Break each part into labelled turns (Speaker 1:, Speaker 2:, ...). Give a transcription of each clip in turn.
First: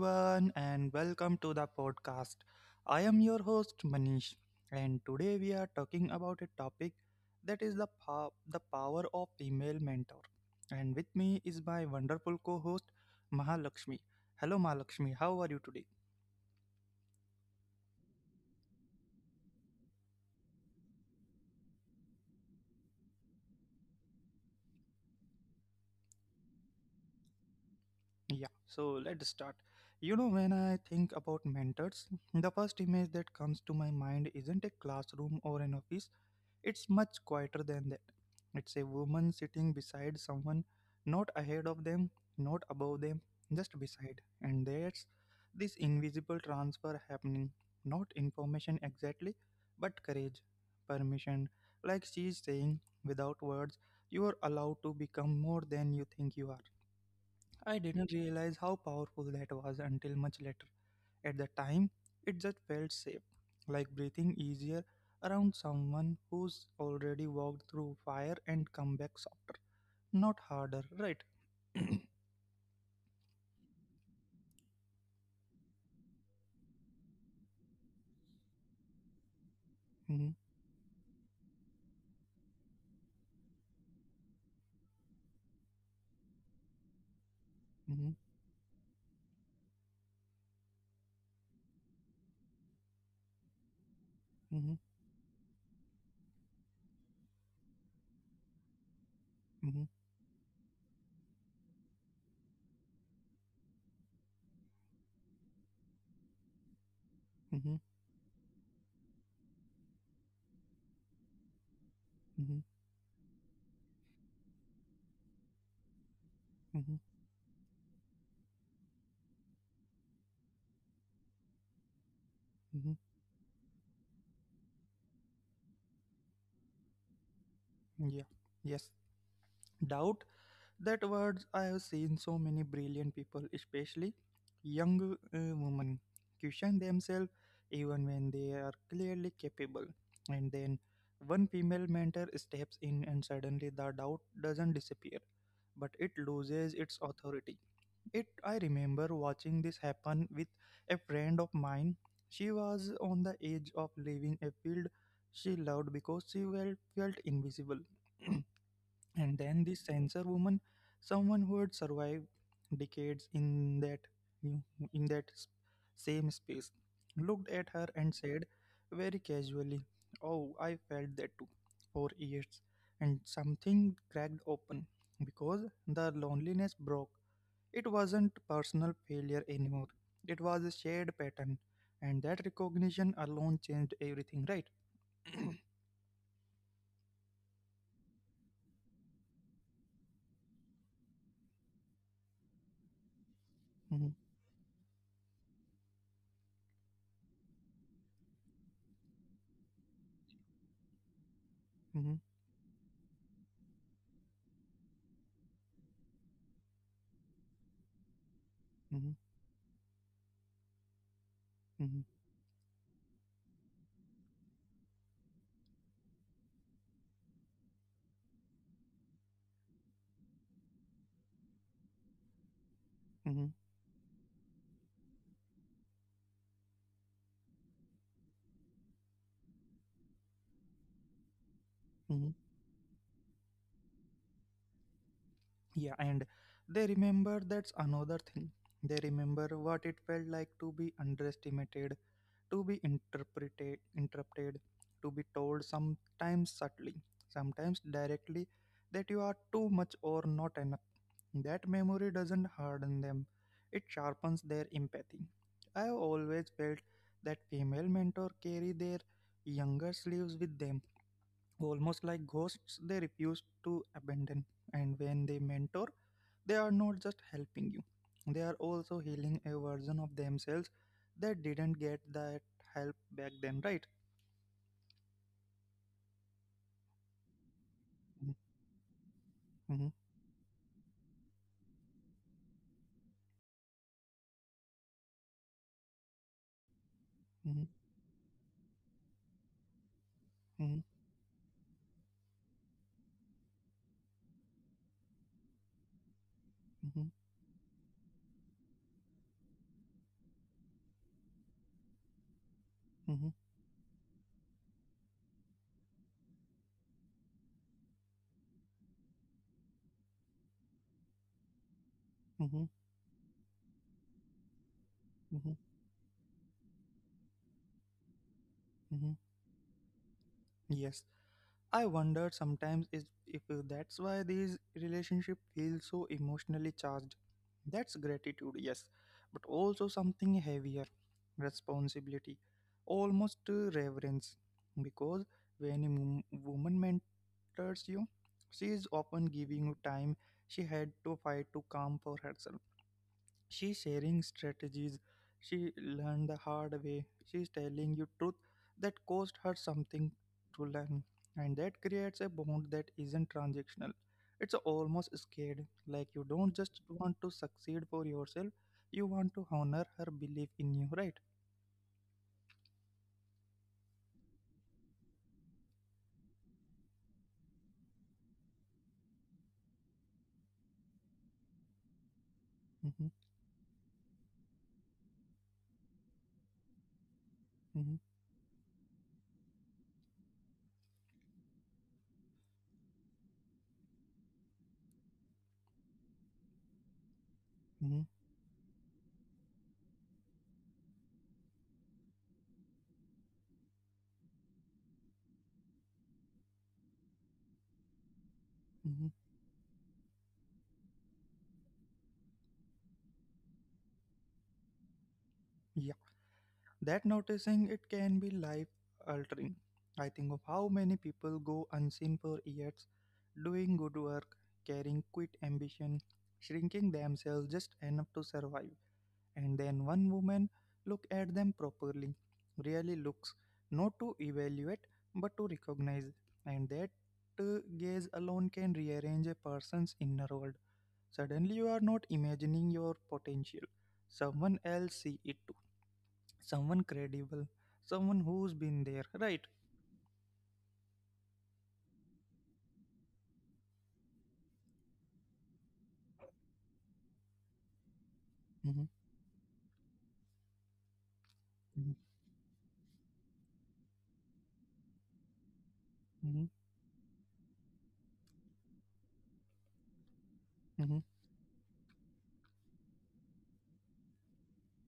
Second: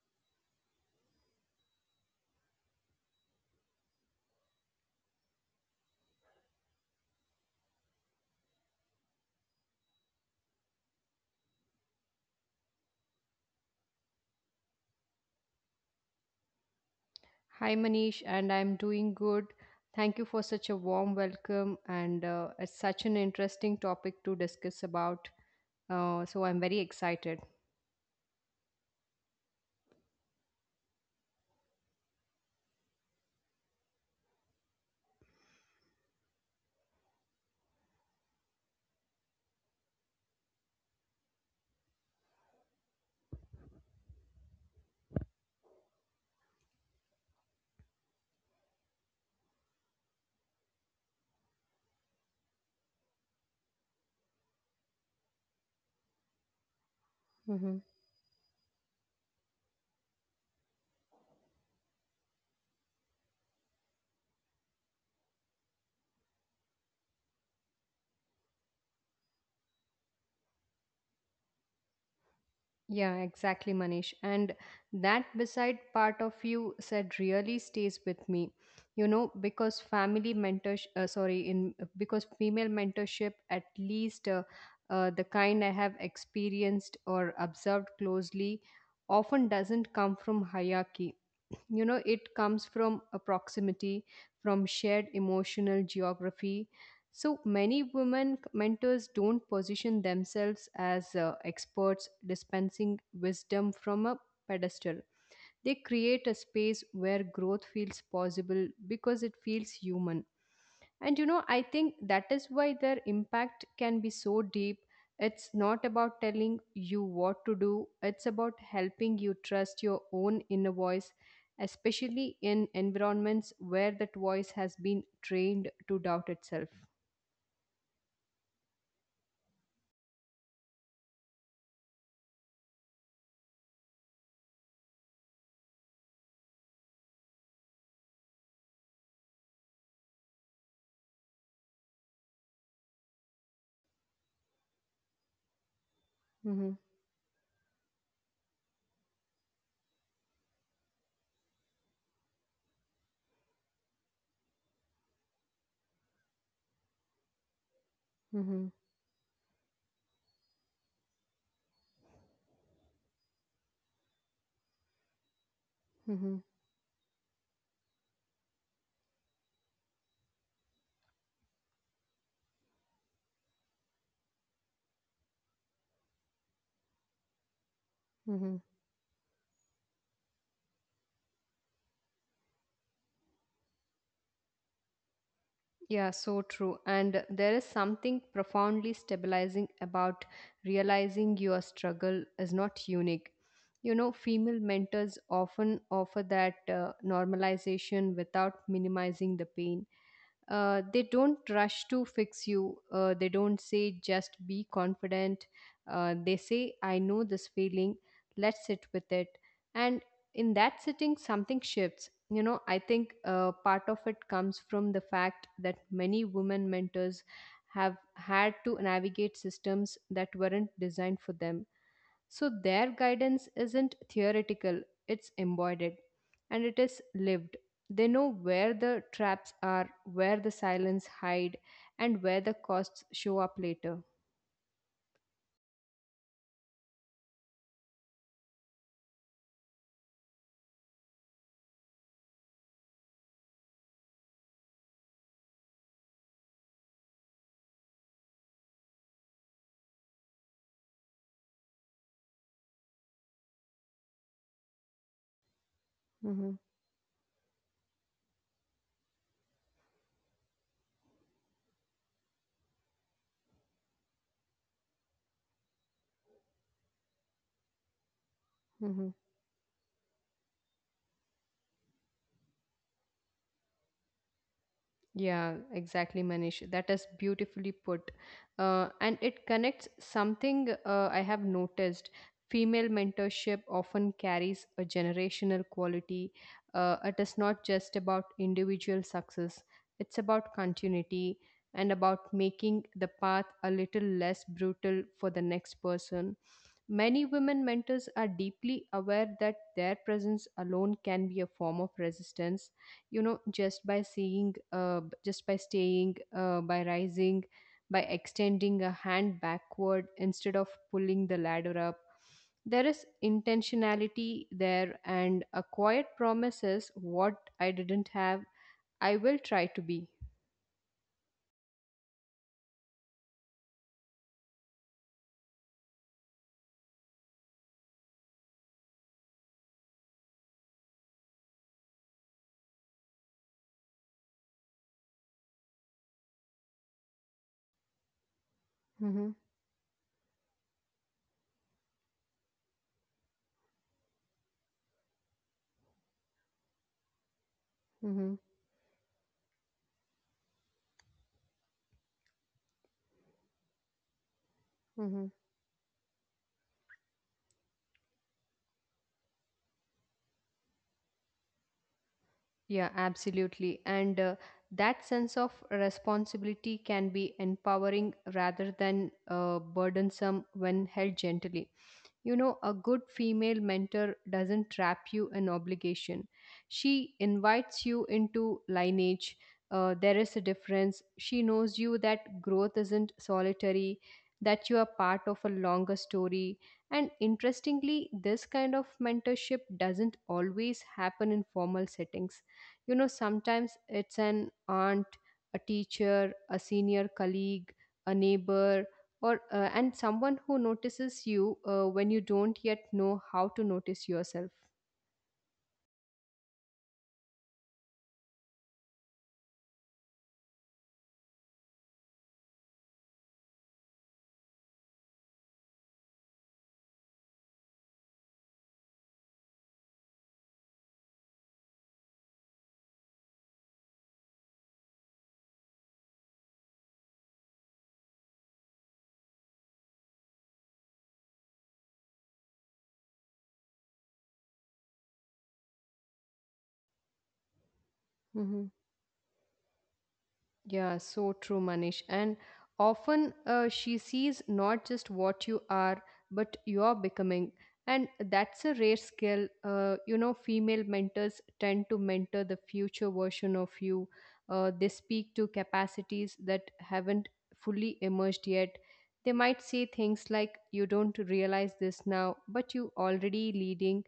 Speaker 1: everyone, and welcome to the podcast. I am your host, Manish, and today we are talking about a topic that is the power of female mentor. And with me is my wonderful co host, Mahalakshmi. Hello, Mahalakshmi, how are you today?
Speaker 2: Hi, Manish, and I'm doing good. Thank you for such a warm welcome, and it's such an interesting topic to discuss about. So I'm very excited.
Speaker 1: Yeah, so let's start. You know, when I think about mentors, the first image that comes to my mind isn't a classroom or an office. It's much quieter than that. It's a woman sitting beside someone, not ahead of them, not above them, just beside. And there's this invisible transfer happening. Not information exactly, but courage, permission. Like she's saying, without words, you are allowed to become more than you think you are. I didn't
Speaker 2: Hmm.
Speaker 1: realize how powerful that was until much later. At the time, it just felt safe, like breathing easier around someone who's already walked through fire and come back softer, not harder, right?
Speaker 2: Yeah, exactly, Manish. And that beside part of you said really stays with me. You
Speaker 1: Mhm,
Speaker 2: know, because family mentorship, sorry, in because female mentorship, at least the kind I have
Speaker 1: mhm,
Speaker 2: experienced or observed closely, often doesn't come from hierarchy. You know, it comes from a
Speaker 1: mhm,
Speaker 2: proximity, from shared emotional geography. So many women
Speaker 1: mhm,
Speaker 2: mentors don't position themselves as experts dispensing wisdom from a pedestal. They create a
Speaker 1: mhm,
Speaker 2: space where growth feels possible because it feels human. And you
Speaker 1: mhm,
Speaker 2: know, I think that is why their impact can be so deep. It's
Speaker 1: mhm,
Speaker 2: not about telling you what to do, it's about helping you trust your own inner voice,
Speaker 1: mhm.
Speaker 2: especially in environments where that voice has been trained to doubt itself.
Speaker 1: Yeah. Yes. Doubt, that words, I have seen so many brilliant people, especially young women, question themselves even when they are clearly capable. And then one female mentor steps in and suddenly the doubt doesn't disappear, but it loses its authority.
Speaker 2: Mm-hmm,
Speaker 1: It i remember watching this happen with a friend of mine. She was on the edge of leaving a field she loved because she, well, felt invisible. And then this
Speaker 2: mm-hmm,
Speaker 1: censor woman, someone who had survived decades in that same space, looked
Speaker 2: mm-hmm,
Speaker 1: at her and said, very casually, oh, I felt that too for years. And something cracked open, because the loneliness broke. It wasn't personal failure
Speaker 2: mm-hmm.
Speaker 1: anymore, it was a shared pattern. And that recognition alone changed everything, right?
Speaker 2: Yeah, so true. And there is something profoundly stabilizing about realizing your struggle is
Speaker 1: Mm-hmm,
Speaker 2: not unique. You know, female mentors often offer that normalization without minimizing the pain.
Speaker 1: mm-hmm,
Speaker 2: They don't rush to fix you. They don't say, just be confident. They say, I know this
Speaker 1: mm-hmm,
Speaker 2: feeling. Let's sit with it. And in
Speaker 1: mm-hmm,
Speaker 2: that sitting, something shifts. You know, I think part of it comes from the fact that many women mentors have had to navigate systems that weren't designed for them,
Speaker 1: mm-hmm,
Speaker 2: so their guidance isn't theoretical, it's embodied and it is lived. They know where the traps are, where the
Speaker 1: mm-hmm.
Speaker 2: silence hide, and where the costs show up later.
Speaker 1: Yeah, and they remember, that's another thing. They remember what it felt like to be underestimated, to be interpreted, interrupted, to be told, sometimes subtly, sometimes directly, that you are too much or not enough. That memory doesn't harden them, it sharpens their empathy. I have always felt that
Speaker 2: Mm-hmm.
Speaker 1: female mentors carry their younger selves with them, almost like ghosts they refuse to abandon. And when they mentor, they are not just helping you, they are also healing a version of themselves that didn't get that help back then, right?
Speaker 2: Yeah, exactly, Manish. That is beautifully put.
Speaker 1: Mhm,
Speaker 2: And it connects something I have noticed. Female mentorship often carries a generational quality.
Speaker 1: mhm,
Speaker 2: It is not just about individual success, it's
Speaker 1: mhm,
Speaker 2: about continuity and about making the path a little less brutal for the next person.
Speaker 1: mhm,
Speaker 2: Many women mentors are deeply aware that their presence alone can be a form of resistance.
Speaker 1: mhm,
Speaker 2: You know, just by seeing just by staying, by rising, by extending a hand backward instead of pulling the ladder up.
Speaker 1: mhm,
Speaker 2: There is intentionality there,
Speaker 1: mhm,
Speaker 2: and a quiet promise is what I didn't have.
Speaker 1: mhm.
Speaker 2: I will try to be.
Speaker 1: Yes, I wonder sometimes is, if that's why these relationship feel so emotionally charged. That's gratitude, yes, but also something heavier, responsibility, almost reverence, because when a woman mentors you, she is often giving
Speaker 2: Mm-hmm.
Speaker 1: you time she had to fight to calm for herself. She's sharing strategies she learned the hard way. She's telling you truth
Speaker 2: Mm-hmm.
Speaker 1: that cost her something to learn. And that creates a bond that isn't transactional, it's almost scared.
Speaker 2: Mm-hmm.
Speaker 1: Like you don't just want to succeed for yourself, you want to honor her belief in you, right?
Speaker 2: Yeah, absolutely. And that sense of responsibility can be empowering rather than burdensome when held gently.
Speaker 1: Mm-hmm,
Speaker 2: You know, a good female mentor doesn't trap you in obligation.
Speaker 1: mm-hmm,
Speaker 2: She invites you into lineage. There is a difference. She knows you that growth isn't solitary, that you are part of a longer story.
Speaker 1: mm-hmm,
Speaker 2: And interestingly, this kind of mentorship doesn't always happen in formal settings. You know, sometimes it's an aunt, a teacher, a senior colleague, a
Speaker 1: mm-hmm.
Speaker 2: neighbor, or and someone who notices you when you don't yet know how to notice yourself.
Speaker 1: That noticing, it can be life altering. I think of how many people go unseen for years, doing good work, carrying quit ambition, shrinking themselves just enough to survive, and then one woman look at them properly, really looks, not to evaluate but to recognize, and that gaze alone can rearrange a person's inner world. Suddenly, you are not imagining your potential; someone else see it too, someone credible, someone who's been there, right?
Speaker 2: Yeah, so true, Manish. And often she sees not just what you are, but you're becoming.
Speaker 1: Mm-hmm,
Speaker 2: And that's a rare skill. You know, female mentors tend to mentor the future version of you. They speak to
Speaker 1: hmm,
Speaker 2: capacities that haven't fully emerged yet. They might say
Speaker 1: hmm,
Speaker 2: things like, you don't realize this now, but you already leading,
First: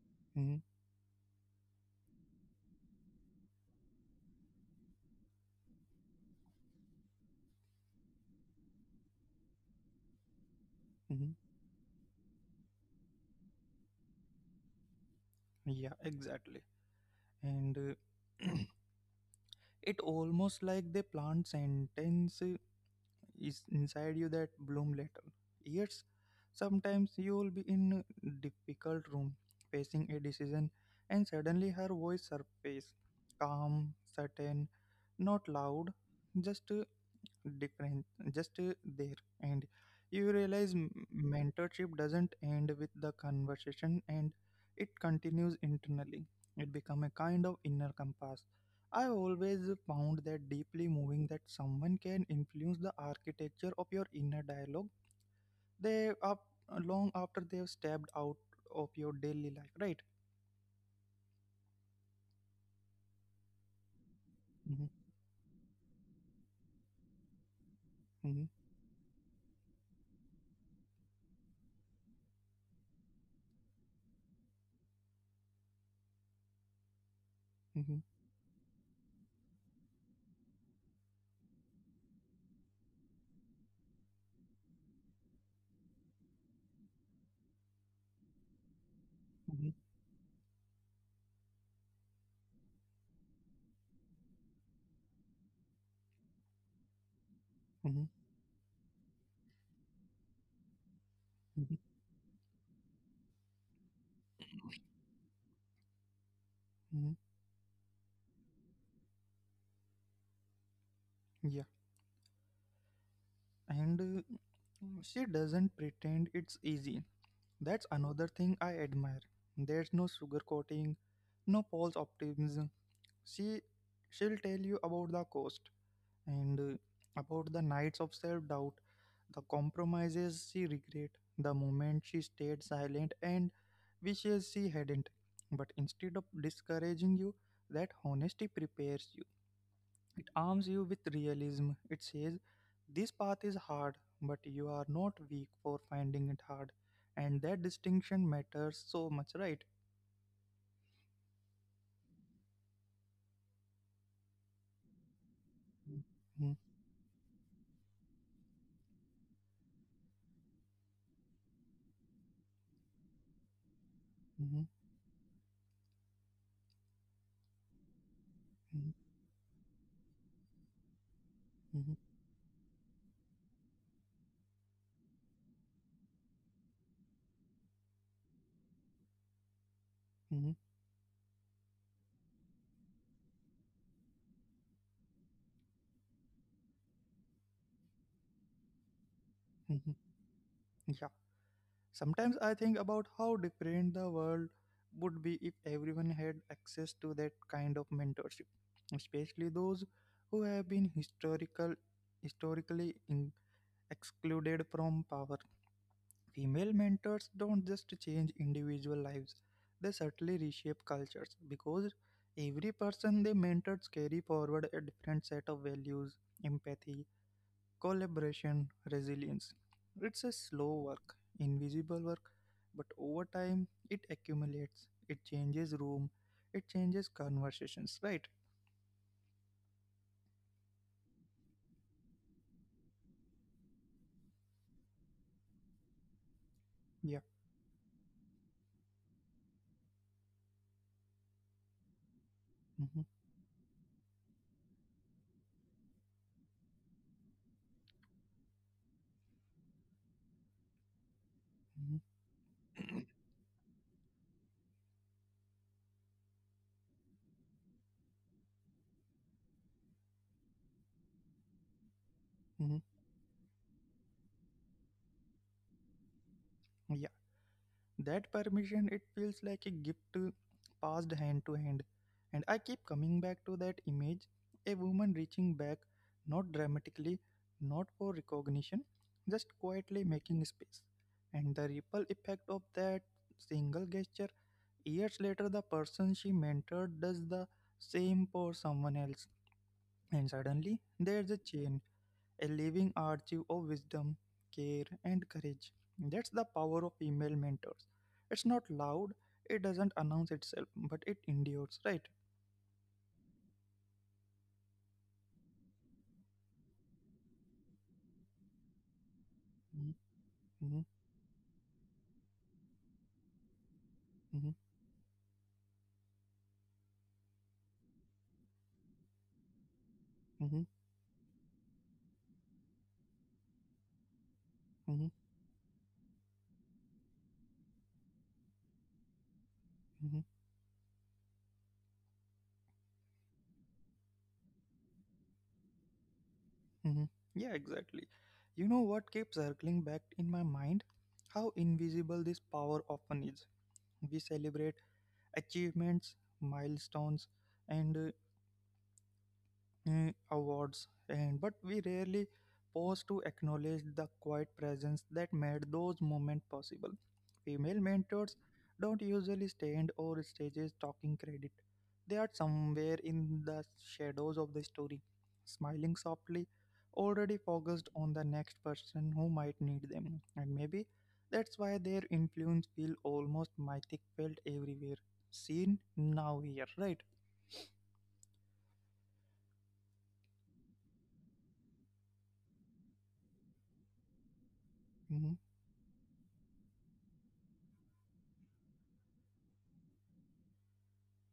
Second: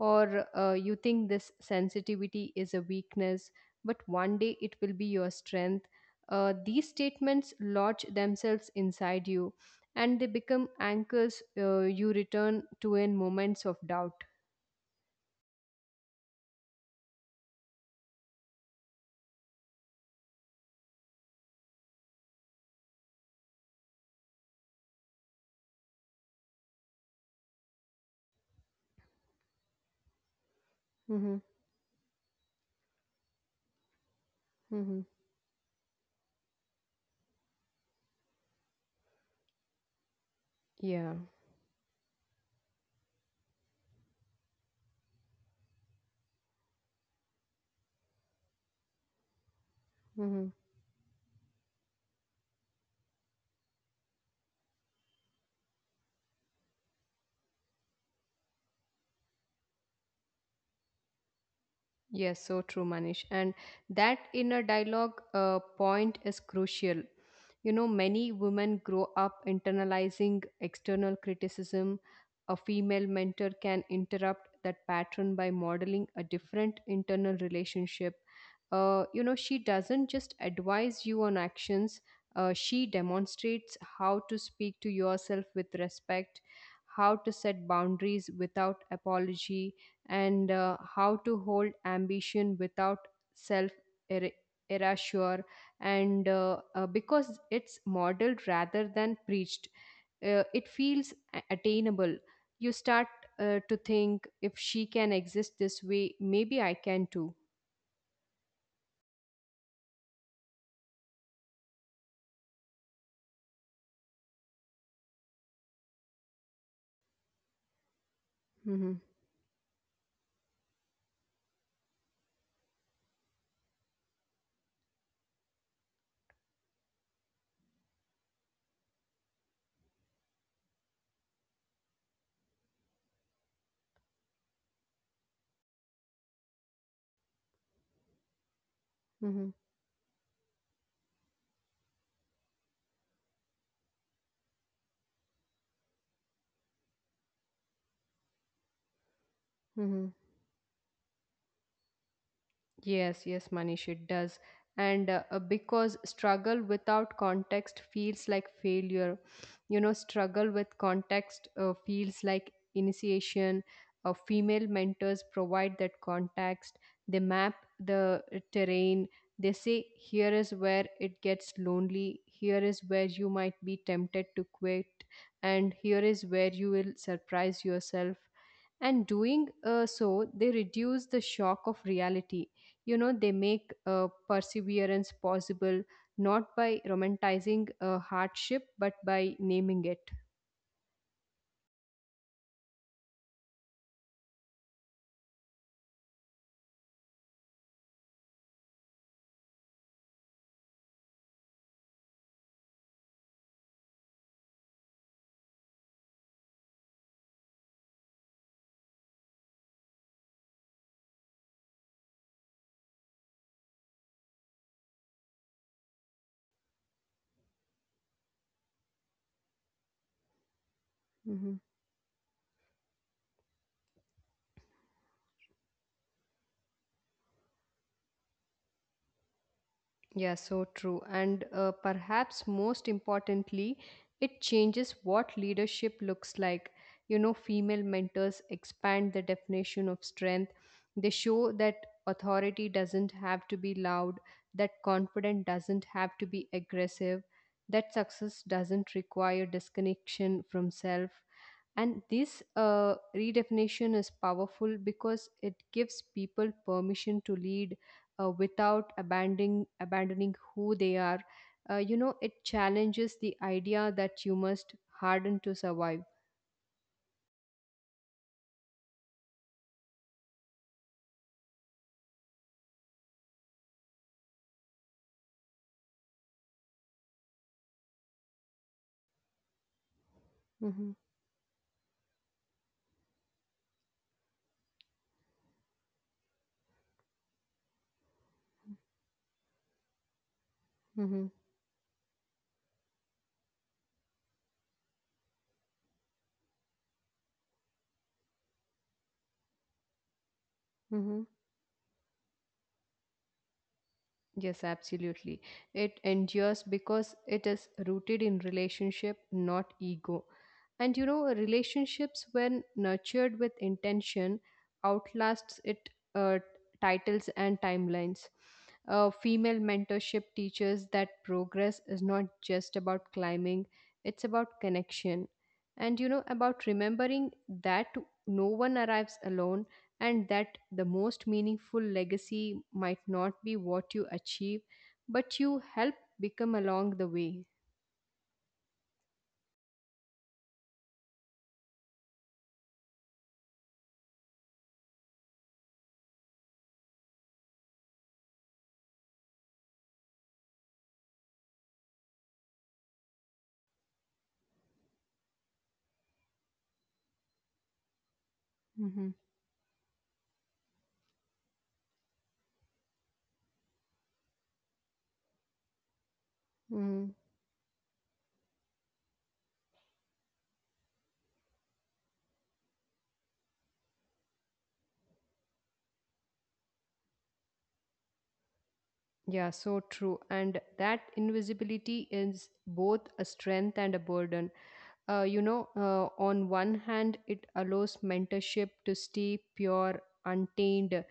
Speaker 2: or
Speaker 1: hmm,
Speaker 2: you think this sensitivity is a weakness, but one day it will be your strength. Uh, these statements lodge themselves inside you and they become
Speaker 1: hmm.
Speaker 2: anchors you return to in moments of doubt.
Speaker 1: Yeah, exactly. And uh, it almost like they plant sentence is inside you that bloom later years. Sometimes you will be in a difficult room facing a decision, and
Speaker 2: Mm-hmm.
Speaker 1: suddenly her voice surface, calm, certain,
Speaker 2: Mm-hmm.
Speaker 1: not loud, just different, just there. And you realize
Speaker 2: Yeah.
Speaker 1: mentorship doesn't end with the conversation, and it continues internally. It become a kind of inner compass. I always found
Speaker 2: Mm-hmm.
Speaker 1: that deeply moving, that someone can influence the architecture of your inner dialogue. They up long after they've stepped out of your daily life, right?
Speaker 2: Yes, so true, Manish. And that inner
Speaker 1: Hmm,
Speaker 2: dialogue point is crucial. You know, many
Speaker 1: hmm,
Speaker 2: women grow up internalizing external criticism. A female mentor can interrupt that pattern by modeling a different internal
Speaker 1: hmm,
Speaker 2: relationship. You know, she doesn't just advise you on actions, she demonstrates how to speak to yourself with respect, how to set boundaries without apology, and how to hold ambition without self erasure. And because it's
Speaker 1: hmm,
Speaker 2: modeled rather than preached, it feels
Speaker 1: hmm,
Speaker 2: attainable. You start to think, if she can exist this way, maybe I can
Speaker 1: hmm.
Speaker 2: too.
Speaker 1: Yeah, and she doesn't pretend it's easy. That's another thing I
Speaker 2: hmm
Speaker 1: admire. There's no sugarcoating, no false optimism. She she'll tell you about the cost, and about the nights of self-doubt, the compromises she regret, the moment she stayed silent and wishes she hadn't. But instead of discouraging you, that honesty prepares you.
Speaker 2: hmm
Speaker 1: It arms you with realism. It says, this path is hard, but you are not weak for finding it hard. And that distinction matters so much, right?
Speaker 2: hmm Yes, yes, Manish, it does. And because
Speaker 1: Mhm,
Speaker 2: struggle without context feels like failure, you know, struggle with context feels like initiation. Female
Speaker 1: mhm,
Speaker 2: mentors provide that context, they map the terrain, they
Speaker 1: mhm,
Speaker 2: say, here is where it gets lonely, here
Speaker 1: mhm,
Speaker 2: is where you might be tempted to quit, and here is where you will surprise yourself. And doing so, they reduce the
Speaker 1: mhm,
Speaker 2: shock of reality. You know, they make perseverance possible, not by romanticizing hardship but by naming it.
Speaker 1: mhm. Yeah. Sometimes I think about how different the world would be if everyone had access to that kind of mentorship, especially those who have been historically excluded from power. Female mentors don't just change individual lives, they certainly reshape cultures, because every person they mentors carry forward a different set of values, empathy, collaboration, resilience. It's a slow
Speaker 2: Mhm.
Speaker 1: work, invisible work, but over time it accumulates, it changes room, it changes conversations, right?
Speaker 2: Yeah, so true, and perhaps most importantly it changes what leadership looks like. You know, female
Speaker 1: Yeah.
Speaker 2: mentors expand the definition of strength. They show that authority doesn't have to be
Speaker 1: Mm-hmm.
Speaker 2: loud, that confidence doesn't have to be aggressive, that success doesn't require disconnection from self. And this redefinition is powerful because it gives people permission to lead without abandoning who they are. You know, it challenges the
Speaker 1: Mm-hmm.
Speaker 2: idea that you must harden to survive.
Speaker 1: Mm-hmm. That permission, it feels like a gift passed hand to hand. And I keep coming back to that image, a woman reaching back, not dramatically, not for recognition, just quietly
Speaker 2: Mm-hmm.
Speaker 1: making space. And the ripple effect of that single gesture, years later, the person she mentored does the same for someone else. And
Speaker 2: Mm-hmm.
Speaker 1: suddenly, there's a chain, a living archive of wisdom, care, and courage. That's the power of female mentors. It's not loud, it doesn't announce
Speaker 2: Mm-hmm.
Speaker 1: itself, but it endures, right?
Speaker 2: Yes, absolutely. It endures because it is rooted in relationship, not ego.
Speaker 1: Mhm,
Speaker 2: And you know,
Speaker 1: mhm,
Speaker 2: relationships, when nurtured with intention, outlasts it uh, titles and timelines. Female mentorship teaches that
Speaker 1: mhm,
Speaker 2: progress is not just about climbing; it's about connection. And
Speaker 1: mhm,
Speaker 2: you know, about remembering that no one arrives alone, and that the
Speaker 1: mhm,
Speaker 2: most meaningful legacy might not be what you achieve, but you help become along the way.
Speaker 1: mhm. Yeah, exactly. You know what keeps circling back in my mind? How invisible this power often is. We celebrate achievements, milestones, and awards, and but we rarely pause to acknowledge the quiet presence that made those moments possible. Female mentors
Speaker 2: hmm
Speaker 1: don't usually stand or stages talking credit. They are somewhere in the shadows of the story, smiling softly,
Speaker 2: hmm.
Speaker 1: already focused on the next person who might need them. And maybe that's why their influence feel almost mythic, felt everywhere, seen now here, right?
Speaker 2: Yeah, so true. And that invisibility is both a strength and a burden.
Speaker 1: Mm-hmm,
Speaker 2: On one hand, it allows mentorship to stay pure, untainted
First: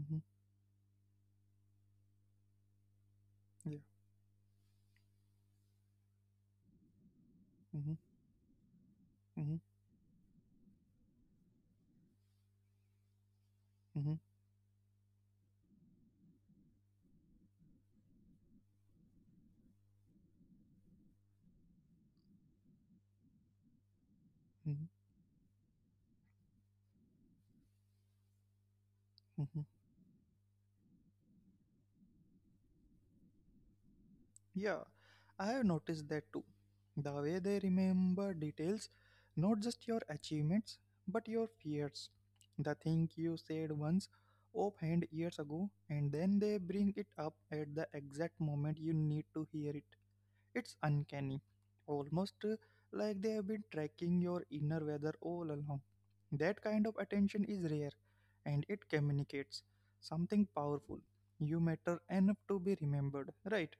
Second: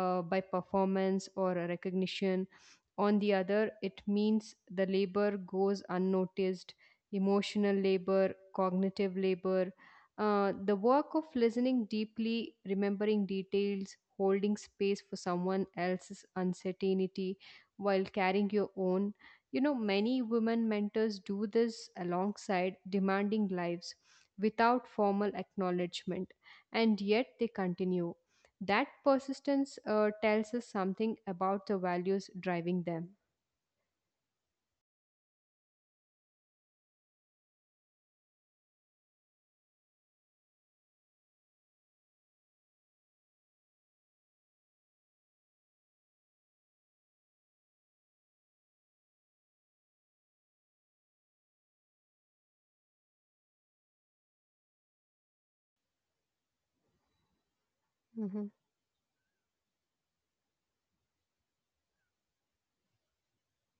Speaker 1: mm-hmm,
Speaker 2: by performance or recognition. On the other,
Speaker 1: yeah,
Speaker 2: it means the labor goes unnoticed, emotional
Speaker 1: mm-hmm,
Speaker 2: labor, cognitive
Speaker 1: mm-hmm.
Speaker 2: labor. The work of listening deeply, remembering details,
Speaker 1: Mhm,
Speaker 2: holding space for someone else's uncertainty while carrying your own. You know, many women mentors do this alongside demanding lives
Speaker 1: mhm,
Speaker 2: without formal acknowledgement, and yet they continue. That
Speaker 1: mhm.
Speaker 2: persistence tells us something about the values driving them.
Speaker 1: Yeah, I have noticed that too. The way they remember details, not just your achievements, but your fears. The thing you said once, offhand years ago, and then they bring it up at the exact moment you need to hear it. It's uncanny, almost like they have been tracking your inner weather all along. That kind of attention is rare,
Speaker 2: Mhm.
Speaker 1: and it communicates something powerful. You matter enough to be remembered, right?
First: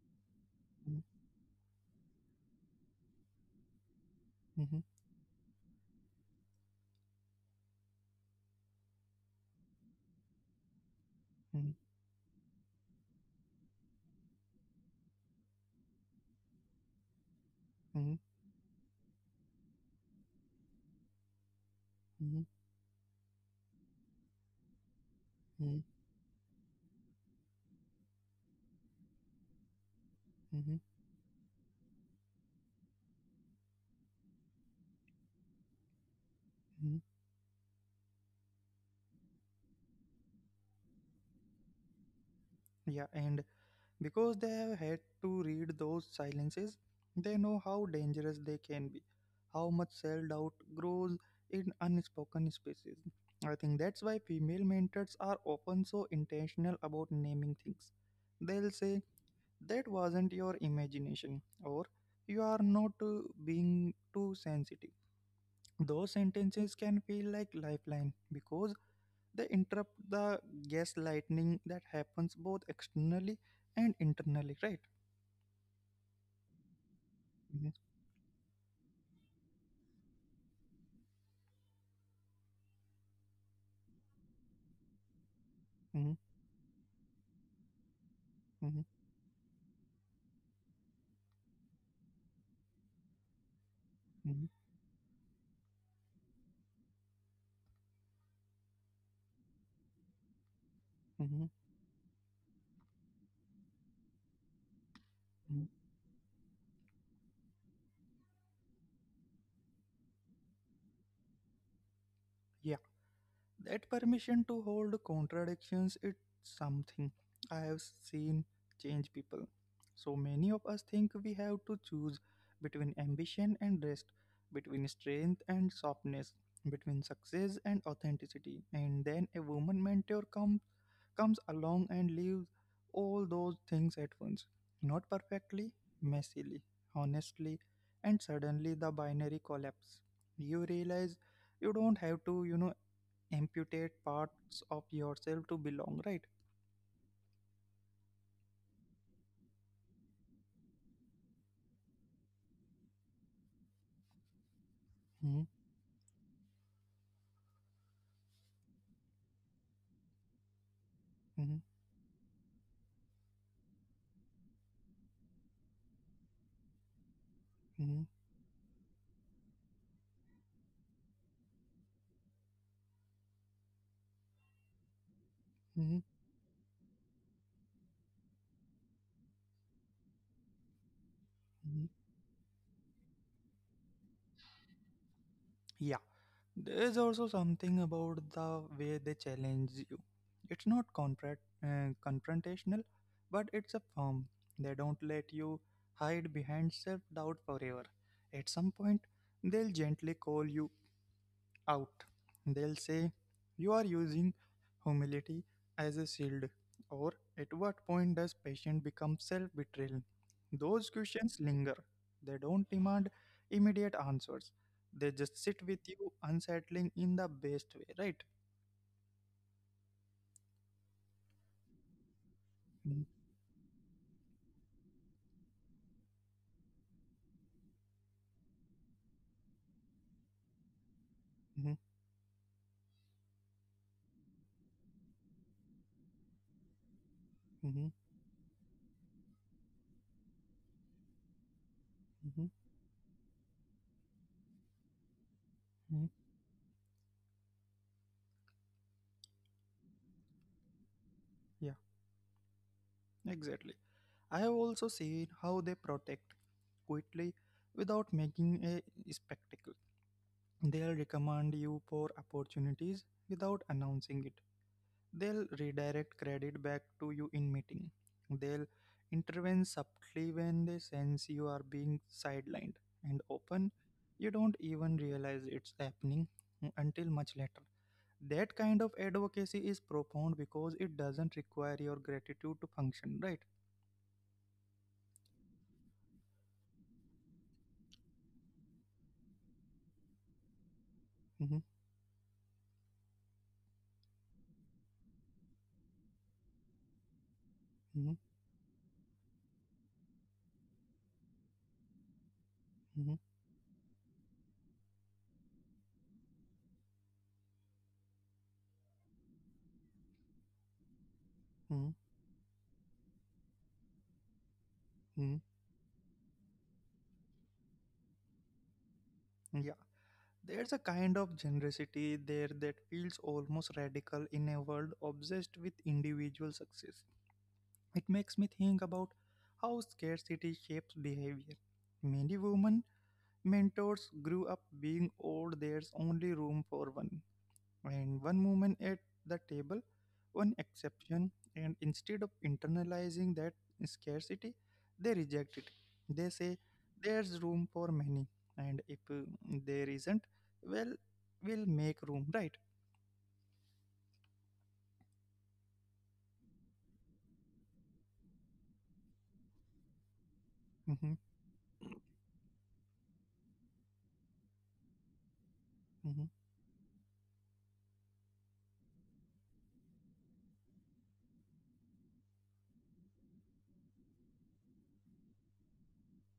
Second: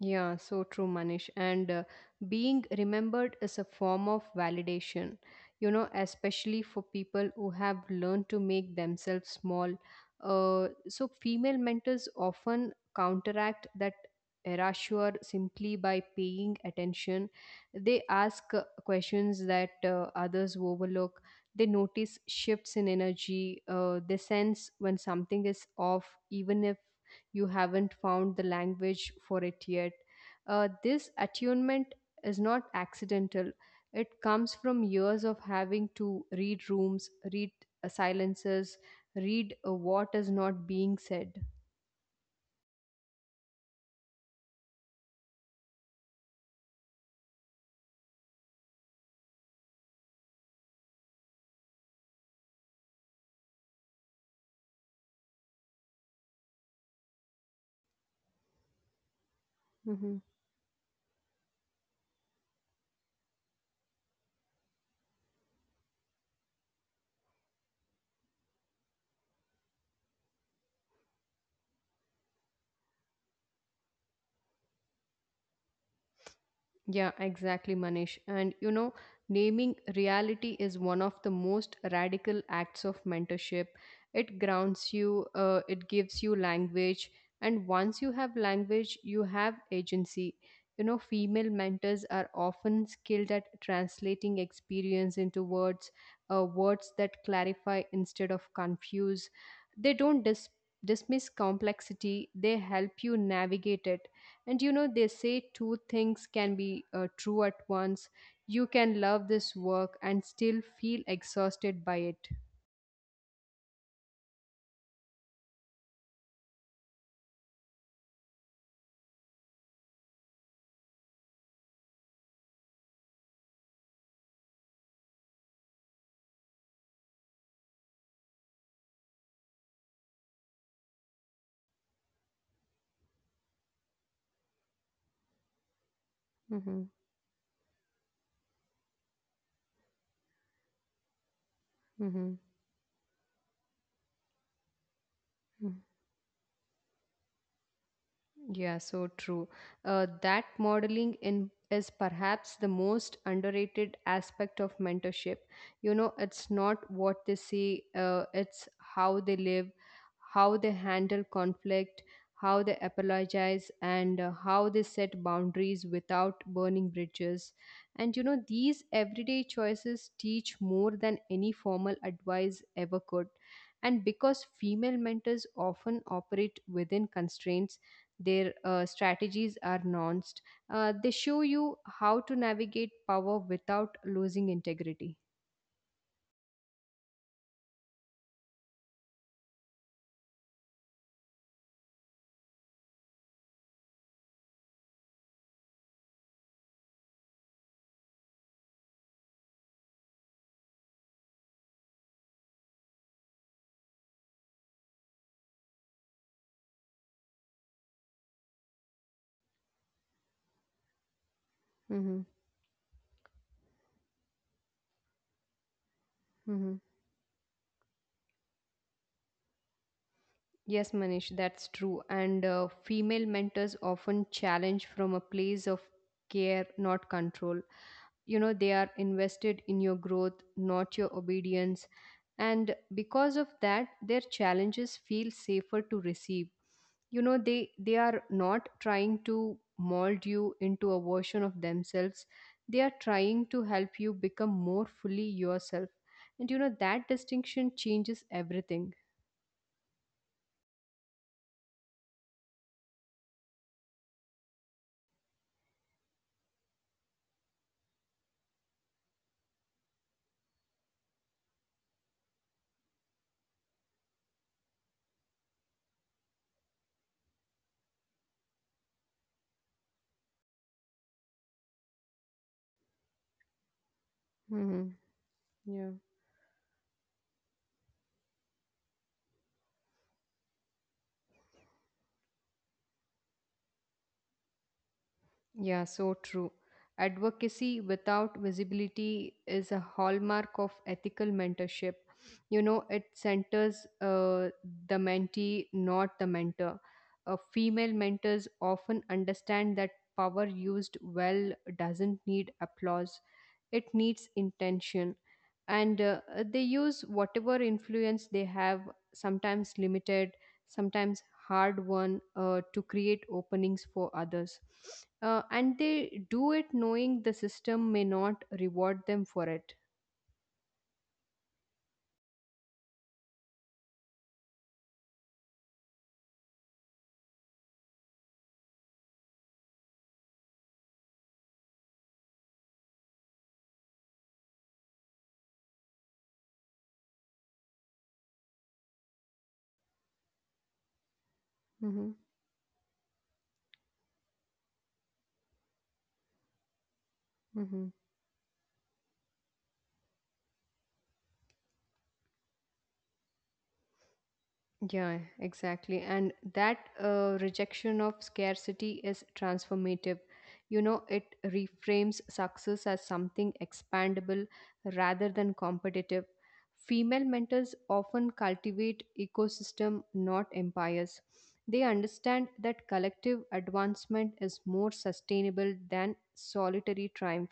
Speaker 2: Yeah, so true,
Speaker 1: Mhm,
Speaker 2: Manish. And being remembered is a form of
Speaker 1: mhm,
Speaker 2: validation, you know, especially for people who have learned to make themselves small. So, female
Speaker 1: mhm,
Speaker 2: mentors often counteract that erasure simply by paying attention. They ask questions that others overlook, they notice
Speaker 1: mhm,
Speaker 2: shifts in energy, they sense when something is
Speaker 1: mhm,
Speaker 2: off, even if you haven't found the language for it yet. This
Speaker 1: mhm,
Speaker 2: attunement is not accidental, it comes from years of having to read rooms, read
Speaker 1: mhm.
Speaker 2: silences, read what is not being said.
Speaker 1: Yeah, and because they have had to read those silences, they know how dangerous they can be, how much self doubt grows in unspoken spaces. I think that's why female mentors are often so intentional about naming things. They'll say,
Speaker 2: Mhm.
Speaker 1: that wasn't your imagination, or you are not being too sensitive. Those sentences can feel like lifeline because they interrupt the gaslighting that happens both externally and internally, right?
Speaker 2: Yeah, exactly, Manish. And you
Speaker 1: Mhm,
Speaker 2: know, naming reality is one of the most radical acts of mentorship. It grounds you, it gives you language.
Speaker 1: mhm,
Speaker 2: And once you have language, you have
Speaker 1: mhm,
Speaker 2: agency. You know, female mentors are often skilled at translating experience into
Speaker 1: mhm,
Speaker 2: words, words that clarify instead of confuse. They don't dismiss complexity, they
Speaker 1: mhm,
Speaker 2: help you navigate it. And you know, they say two things can
Speaker 1: mhm.
Speaker 2: be true at once. You can love this work and still feel exhausted by it.
Speaker 1: Yeah, that permission to hold contradictions, it's something I have seen change people. So many of us think we have to choose between ambition and rest, between strength and softness, between success and authenticity. And then a woman mentor comes along and leaves all those things at once. Not perfectly,
Speaker 2: Mm-hmm.
Speaker 1: messily, honestly, and suddenly the binary collapse. You realize
Speaker 2: Mm-hmm.
Speaker 1: you don't have to, you know, amputate parts of yourself to belong, right?
Speaker 2: Yeah, so true. That modeling in is perhaps the most underrated aspect of mentorship. You know, it's
Speaker 1: Mm-hmm,
Speaker 2: not what they say, it's how they live, how they handle conflict, how
Speaker 1: mm-hmm,
Speaker 2: they apologize, and how they set boundaries without burning bridges. And you know, these
Speaker 1: mm-hmm,
Speaker 2: everyday choices teach more than any formal advice ever could. And because female mentors often operate within
Speaker 1: mm-hmm,
Speaker 2: constraints, their strategies are nuanced. They show you how to navigate
Speaker 1: mm-hmm.
Speaker 2: power without losing integrity.
Speaker 1: Yeah. There is also something about the way they challenge you. It's not confrontational, but it's a firm. They don't let you hide behind self doubt forever. At some point, they'll gently call you out. They'll say, you are using humility as a shield, or at what point does patient become self betrayal? Those
Speaker 2: Mhm,
Speaker 1: questions linger. They don't demand immediate answers, they just sit
Speaker 2: mhm.
Speaker 1: with you, unsettling in the best way, right?
Speaker 2: Yes, Manish, that's true. And female mentors
Speaker 1: Mhm,
Speaker 2: often challenge from a place of care, not control. You know, they are invested in your growth, not your obedience. And
Speaker 1: mhm,
Speaker 2: because of that, their challenges feel safer to receive. You know, they are not
Speaker 1: mhm,
Speaker 2: trying to mold you into a version of themselves, they are trying to help you become more fully yourself. And you know, that
Speaker 1: mhm.
Speaker 2: distinction changes everything.
Speaker 1: Yeah, exactly. I have also seen how they protect quietly without making a spectacle. They'll recommend you for opportunities without announcing it. They'll redirect credit back to you in meeting. They'll intervene subtly when they sense you are being sidelined, and often
Speaker 2: Hmm.
Speaker 1: you don't
Speaker 2: Yeah.
Speaker 1: even realize it's happening until much later. That kind of advocacy is profound because it doesn't require your gratitude to function, right?
Speaker 2: Yeah, so true. Advocacy without visibility is a hallmark of ethical mentorship. You
Speaker 1: Mhm,
Speaker 2: know, it centers the mentee, not the mentor. Female mentors often
Speaker 1: mhm,
Speaker 2: understand that power used well doesn't need applause, it needs
Speaker 1: mhm,
Speaker 2: intention. And they use whatever influence they have, sometimes limited, sometimes hard won, to
Speaker 1: mhm,
Speaker 2: create openings for others, and they do
Speaker 1: mhm.
Speaker 2: it knowing the system may not reward them for it.
Speaker 1: Yeah, there's a kind of generosity there that feels almost radical in a world obsessed with individual success. It makes me think about how scarcity shapes behavior. Many women mentors grew up being old, there's only room for one, and one woman at the table, one
Speaker 2: Hmm.
Speaker 1: exception. And instead of internalizing that scarcity, they reject it. They say there's room for many, and if there isn't, well, we'll make room, right?
Speaker 2: Yeah, exactly. And that rejection of scarcity is transformative. You know, it reframes
Speaker 1: Hmm,
Speaker 2: success as something expandable rather than competitive. Female
Speaker 1: hmm,
Speaker 2: mentors often cultivate ecosystem, not empires. They understand that collective advancement is more sustainable than solitary triumph.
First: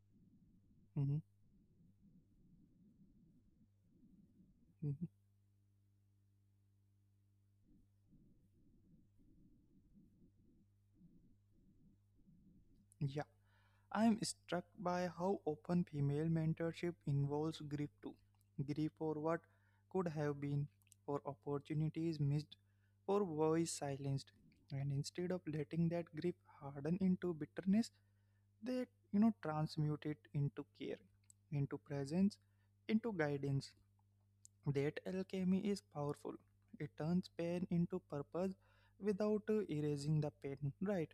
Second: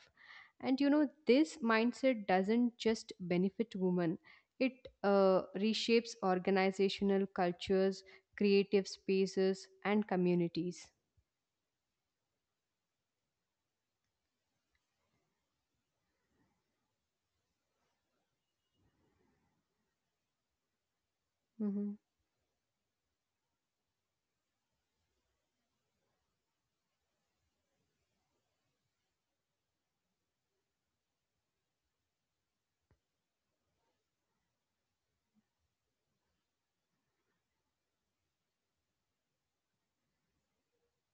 Speaker 2: And you know,
Speaker 1: hmm,
Speaker 2: this mindset doesn't just benefit women, it
Speaker 1: hmm.
Speaker 2: reshapes organizational cultures, creative spaces and communities.
Speaker 1: Yeah. I'm struck by how often female mentorship involves grief too. Grief for what could have been, for
Speaker 2: Mhm.
Speaker 1: opportunities missed, for voice silenced. And instead of letting that grief harden into bitterness, they transmute it into care, into presence, into guidance. That alchemy is powerful. It turns pain into purpose without erasing the pain. Right?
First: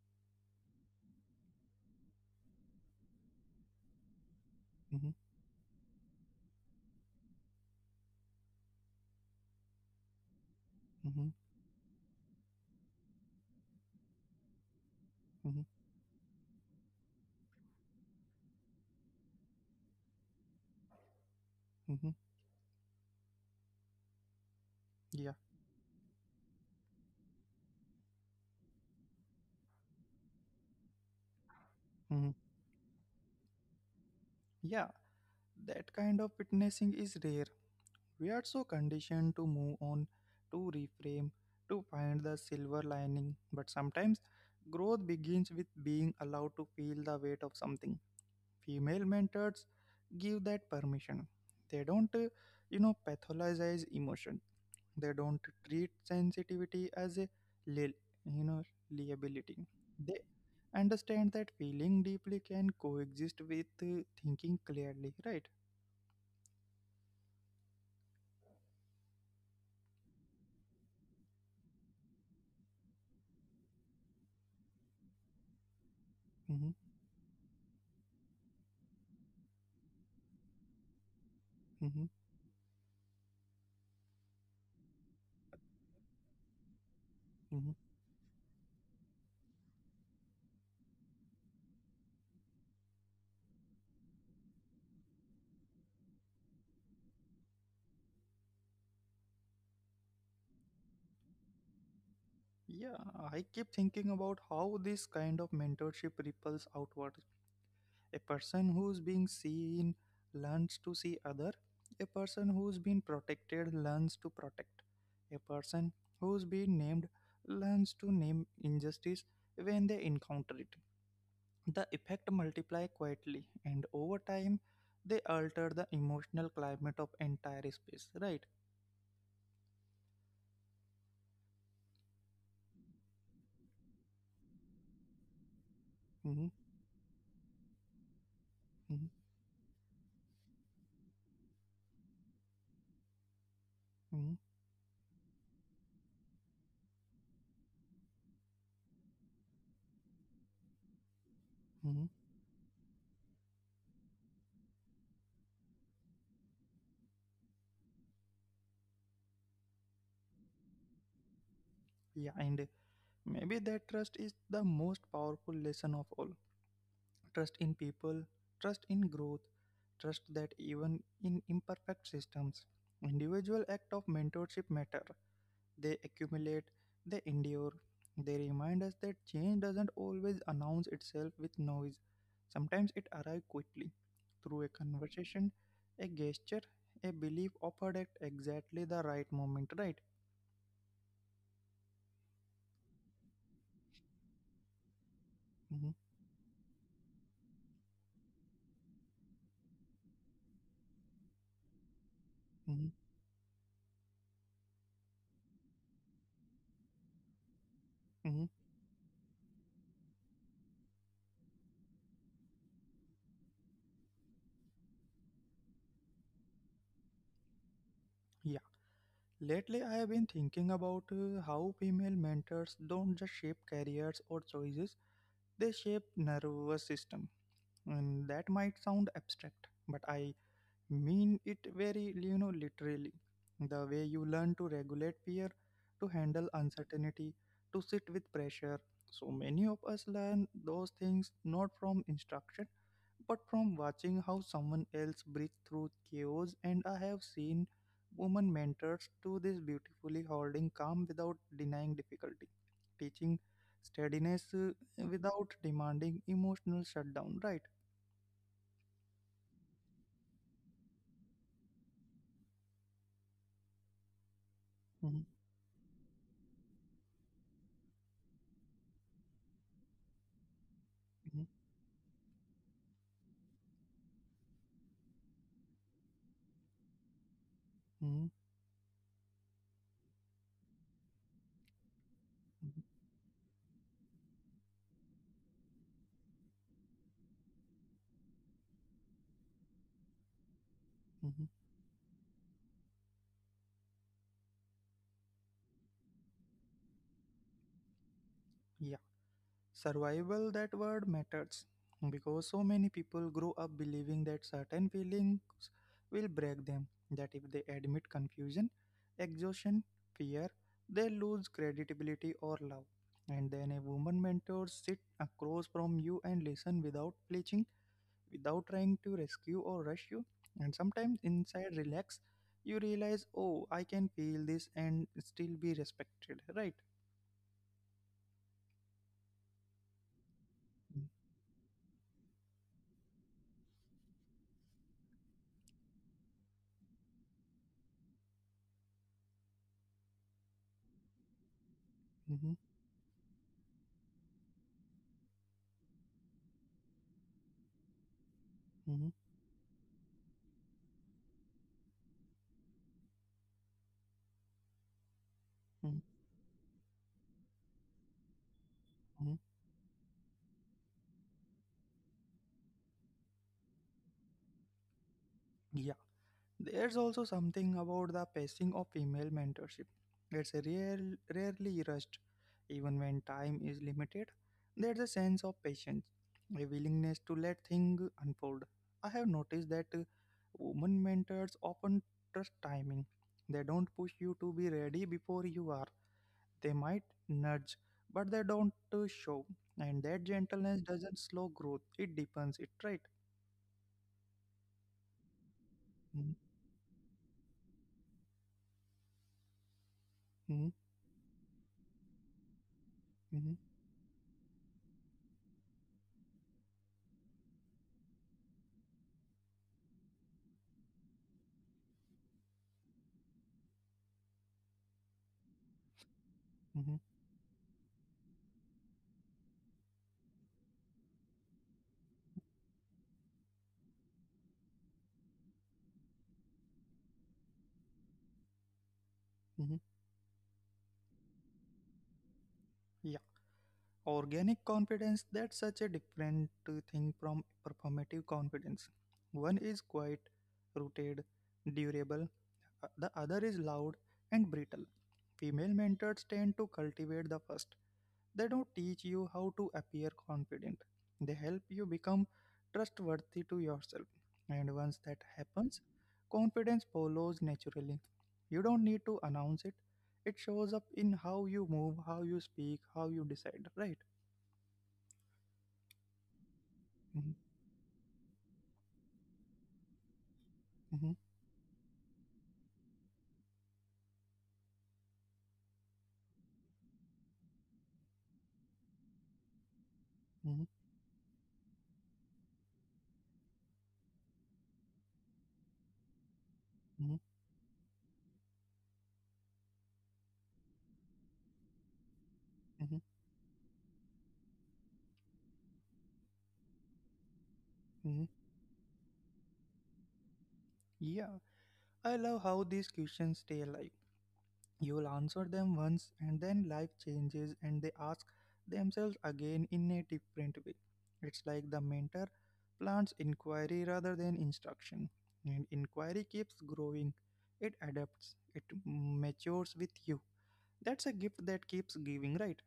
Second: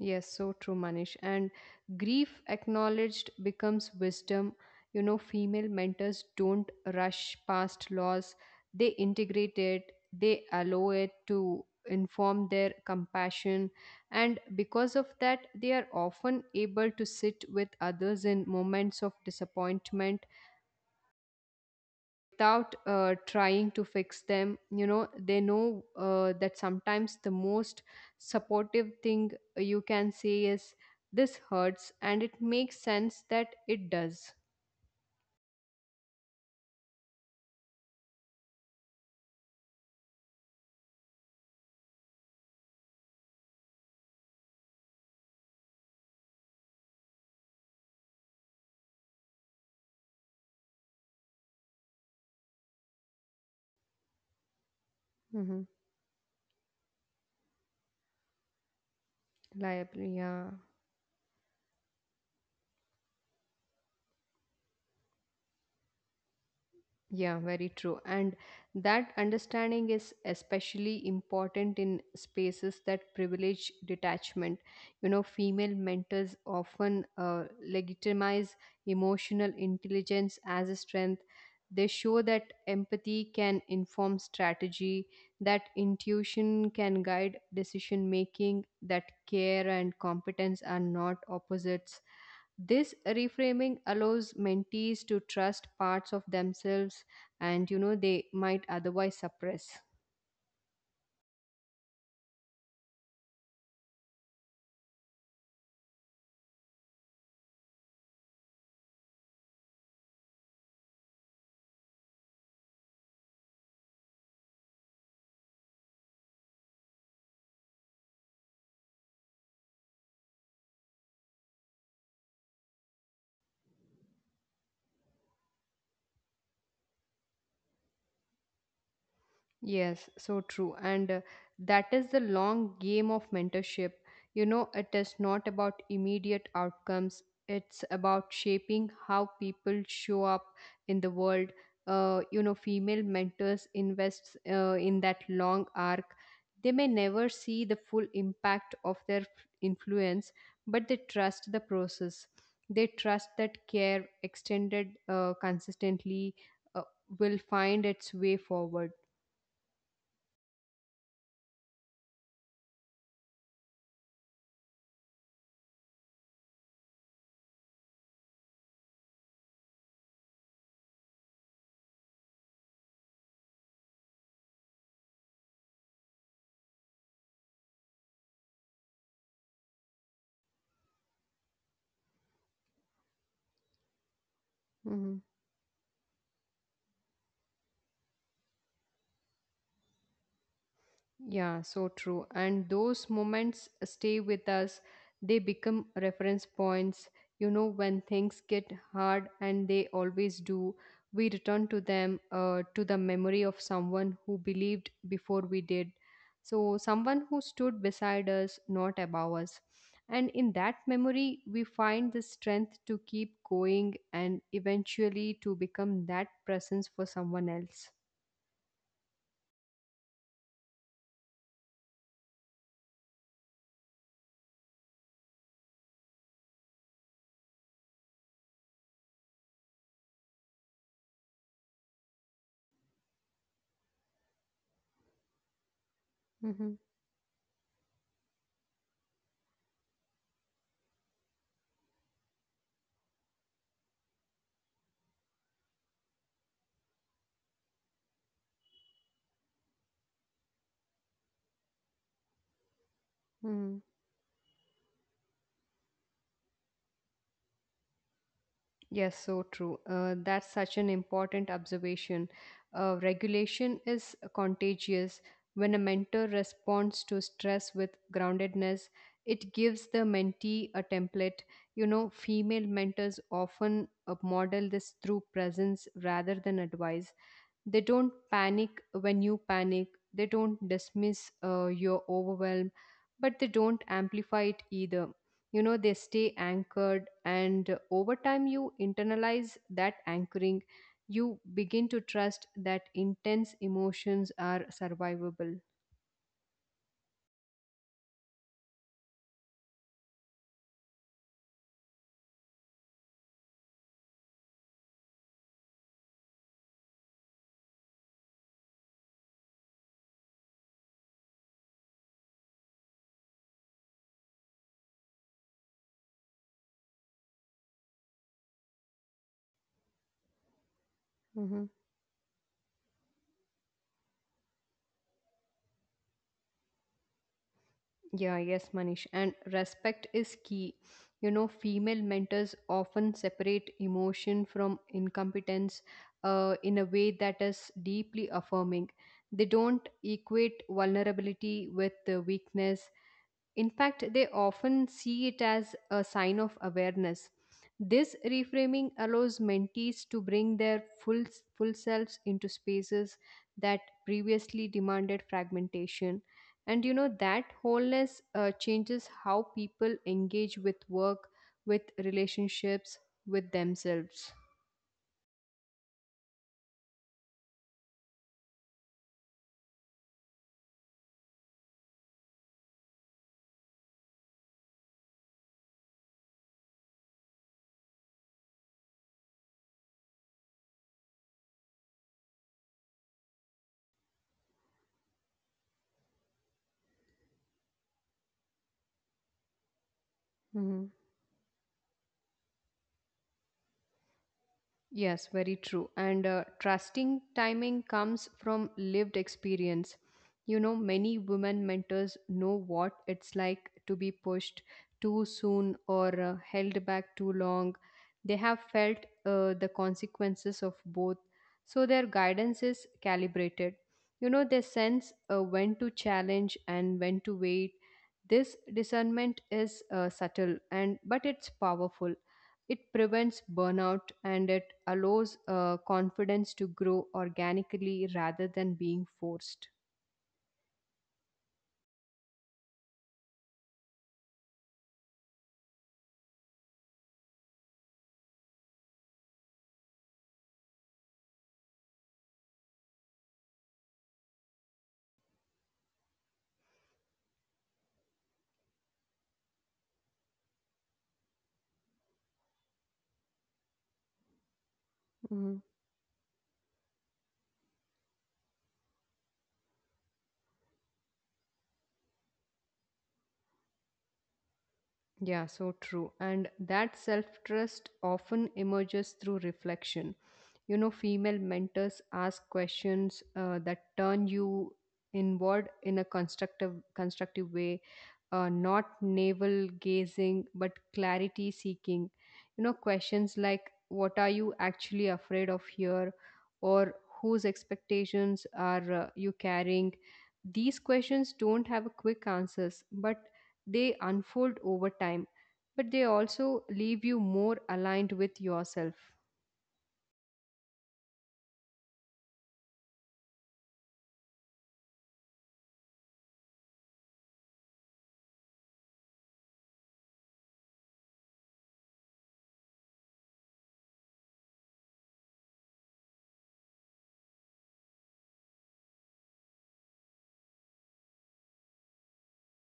Speaker 2: Yes, so true, Manish. And grief acknowledged becomes wisdom. You
Speaker 1: Mm-hmm,
Speaker 2: know, female mentors don't rush past loss; they integrate it, they allow it
Speaker 1: mm-hmm,
Speaker 2: to inform their compassion. And because of that,
Speaker 1: mm-hmm,
Speaker 2: they are often able to sit with others in moments of disappointment
Speaker 1: mm-hmm.
Speaker 2: without trying to fix them.
Speaker 1: Yeah.
Speaker 2: They know that sometimes the most supportive thing you can say is, this hurts and
Speaker 1: Mm-hmm.
Speaker 2: it makes sense that it does.
Speaker 1: Yeah, that kind of witnessing is rare. We are so conditioned to move on, to reframe, to find the silver lining. But sometimes growth begins with being allowed to feel the weight of something. Female mentors give that permission. They don't, pathologize emotion. They don't
Speaker 2: Mm-hmm.
Speaker 1: treat sensitivity as a, li- you know, liability.
Speaker 2: Liable,
Speaker 1: They
Speaker 2: yeah.
Speaker 1: understand that feeling deeply can coexist with thinking clearly, right?
Speaker 2: Yeah, very true. And that understanding is especially important in spaces that privilege detachment. You know, female
Speaker 1: Mm-hmm.
Speaker 2: mentors often legitimize emotional intelligence as a strength.
Speaker 1: Mm-hmm.
Speaker 2: They show that empathy can inform strategy, that intuition
Speaker 1: Mhm.
Speaker 2: can guide decision making, that care and competence are not opposites. This reframing allows mentees to trust parts of themselves, and you know they might otherwise suppress.
Speaker 1: Yeah, I keep thinking about how this kind of mentorship ripples outward. A person who's being seen learns to see other. A person who's been protected learns to protect. A person who's been named learns to name injustice when they encounter it. The effect multiply quietly, and over time, they alter the emotional climate of entire space. Right?
Speaker 2: Yes, so true. And that is the long game of mentorship.
Speaker 1: Mm-hmm,
Speaker 2: You know, it is not about immediate
Speaker 1: mm-hmm,
Speaker 2: outcomes, it's about shaping how people show up in the world.
Speaker 1: mm-hmm,
Speaker 2: Female mentors invest in that long arc. They may never see the full impact of their
Speaker 1: mm-hmm.
Speaker 2: influence, but they trust the process. They trust that care extended consistently uh, will find its way forward.
Speaker 1: Yeah, and maybe that trust is the most powerful lesson of all. Trust in people, trust in growth, trust that even in imperfect systems, individual act of mentorship matter. They accumulate, they endure. They remind us that change doesn't always announce itself with noise. Sometimes it arrives quickly through a conversation, a gesture, a belief
Speaker 2: Mhm.
Speaker 1: offered at exactly the right moment, right?
Speaker 2: Yeah, so true. And those
Speaker 1: Mm-hmm,
Speaker 2: moments stay with us. They become reference points. You know, when things get hard, and they
Speaker 1: mm-hmm,
Speaker 2: always do, we return to them, to the memory of someone who believed before we
Speaker 1: mm-hmm.
Speaker 2: did. So, someone who stood beside us, not above us. And in that memory, we find the strength to keep going and eventually to
Speaker 1: Yeah.
Speaker 2: become that presence for
Speaker 1: Lately, I have
Speaker 2: someone
Speaker 1: been
Speaker 2: else.
Speaker 1: thinking about how female mentors don't just shape careers or choices, they shape nervous system. And that might sound abstract, but I mean it very literally, the way you learn to regulate fear, to handle uncertainty, to sit with pressure. So many of us learn those things not from instruction but from watching how someone else breathes through chaos. And I have seen women mentors do this beautifully, holding calm without denying difficulty, teaching steadiness without demanding
Speaker 2: Mm-hmm.
Speaker 1: emotional shutdown, right?
Speaker 2: Yes, so true. That's such an important observation.
Speaker 1: Hmm.
Speaker 2: Regulation is contagious. When a mentor responds to stress with
Speaker 1: Hmm.
Speaker 2: groundedness, it gives the mentee a template. You know, female mentors often model this through
Speaker 1: Hmm.
Speaker 2: presence rather than advice. They don't panic when you panic.
Speaker 1: Hmm.
Speaker 2: They don't dismiss your overwhelm, but they don't amplify it either. You know, they stay anchored, and over time, you
Speaker 1: Mm-hmm.
Speaker 2: internalize that anchoring. You begin to trust that intense emotions are survivable.
Speaker 1: Yeah. Survival, that word matters, because so many people grow up believing that certain feelings will break them, that if they admit confusion, exhaustion, fear, they lose credibility or love. And then a woman mentor sit across from you and listen without preaching, without trying to rescue or rush you, and sometimes inside relax,
Speaker 2: Mm-hmm.
Speaker 1: you realize, oh, I can feel this and still be respected, right?
Speaker 2: Yeah, yes, Manish. And respect is key. You know, female mentors often separate emotion from incompetence in a way that is deeply affirming. They don't equate vulnerability with
Speaker 1: Mm-hmm,
Speaker 2: weakness, in fact, they often see it as a sign of awareness. This reframing
Speaker 1: mm-hmm,
Speaker 2: allows mentees to bring their full selves into spaces that previously demanded
Speaker 1: mm-hmm.
Speaker 2: fragmentation. And you know, that wholeness changes how people engage with work, with relationships, with themselves.
Speaker 1: Mm-hmm. There's also something about the pacing of female mentorship. It's a rare, rarely rushed, even when time is limited. There's a sense of patience, a willingness to let things unfold. I have noticed that women mentors often trust timing. They don't push you to be ready before you are. They might nudge, but they don't show. And that
Speaker 2: Mhm.
Speaker 1: gentleness doesn't slow growth; it deepens it. Right?
Speaker 2: Yes, very true. And
Speaker 1: Mm-hmm,
Speaker 2: uh, trusting timing comes from lived experience. You know, many women mentors know what it's
Speaker 1: mm-hmm,
Speaker 2: like to be pushed too soon or held back too long. They have felt the consequences of both, so their guidance is calibrated. You know, they sense when to challenge and
Speaker 1: mm-hmm,
Speaker 2: when to wait. This discernment is subtle, and but it's powerful. It prevents burnout, and it allows confidence to grow organically rather than being forced.
Speaker 1: mm-hmm. Organic confidence, that's such a different thing from performative confidence. One is quite rooted, durable, the other is loud and brittle. Female mentors tend to cultivate the first. They don't teach you how to appear confident, they help you become trustworthy to yourself, and once that
Speaker 2: Mhm.
Speaker 1: happens, confidence follows naturally. You don't need to announce it, it shows up in how you move, how you speak, how you decide, right?
Speaker 2: Yeah, so true. And that self
Speaker 1: Mm-hmm.
Speaker 2: trust often emerges through reflection. You know,
Speaker 1: Mhm,
Speaker 2: female mentors ask questions that turn you inward in a constructive way, not navel gazing but
Speaker 1: mhm,
Speaker 2: clarity seeking. You know, questions like, what are you actually afraid of here, or
Speaker 1: mhm,
Speaker 2: whose expectations are you carrying? These questions don't have a quick answers,
Speaker 1: mhm,
Speaker 2: but they unfold over time, but they also leave you more aligned
Speaker 1: mhm.
Speaker 2: with yourself.
Speaker 1: Yeah, I love how these questions stay alive. You'll answer them once, and then life changes, and they ask themselves again in a different way. It's like the mentor plants inquiry rather than instruction, and inquiry keeps growing. It adapts, it matures with you. That's a gift that keeps giving, right?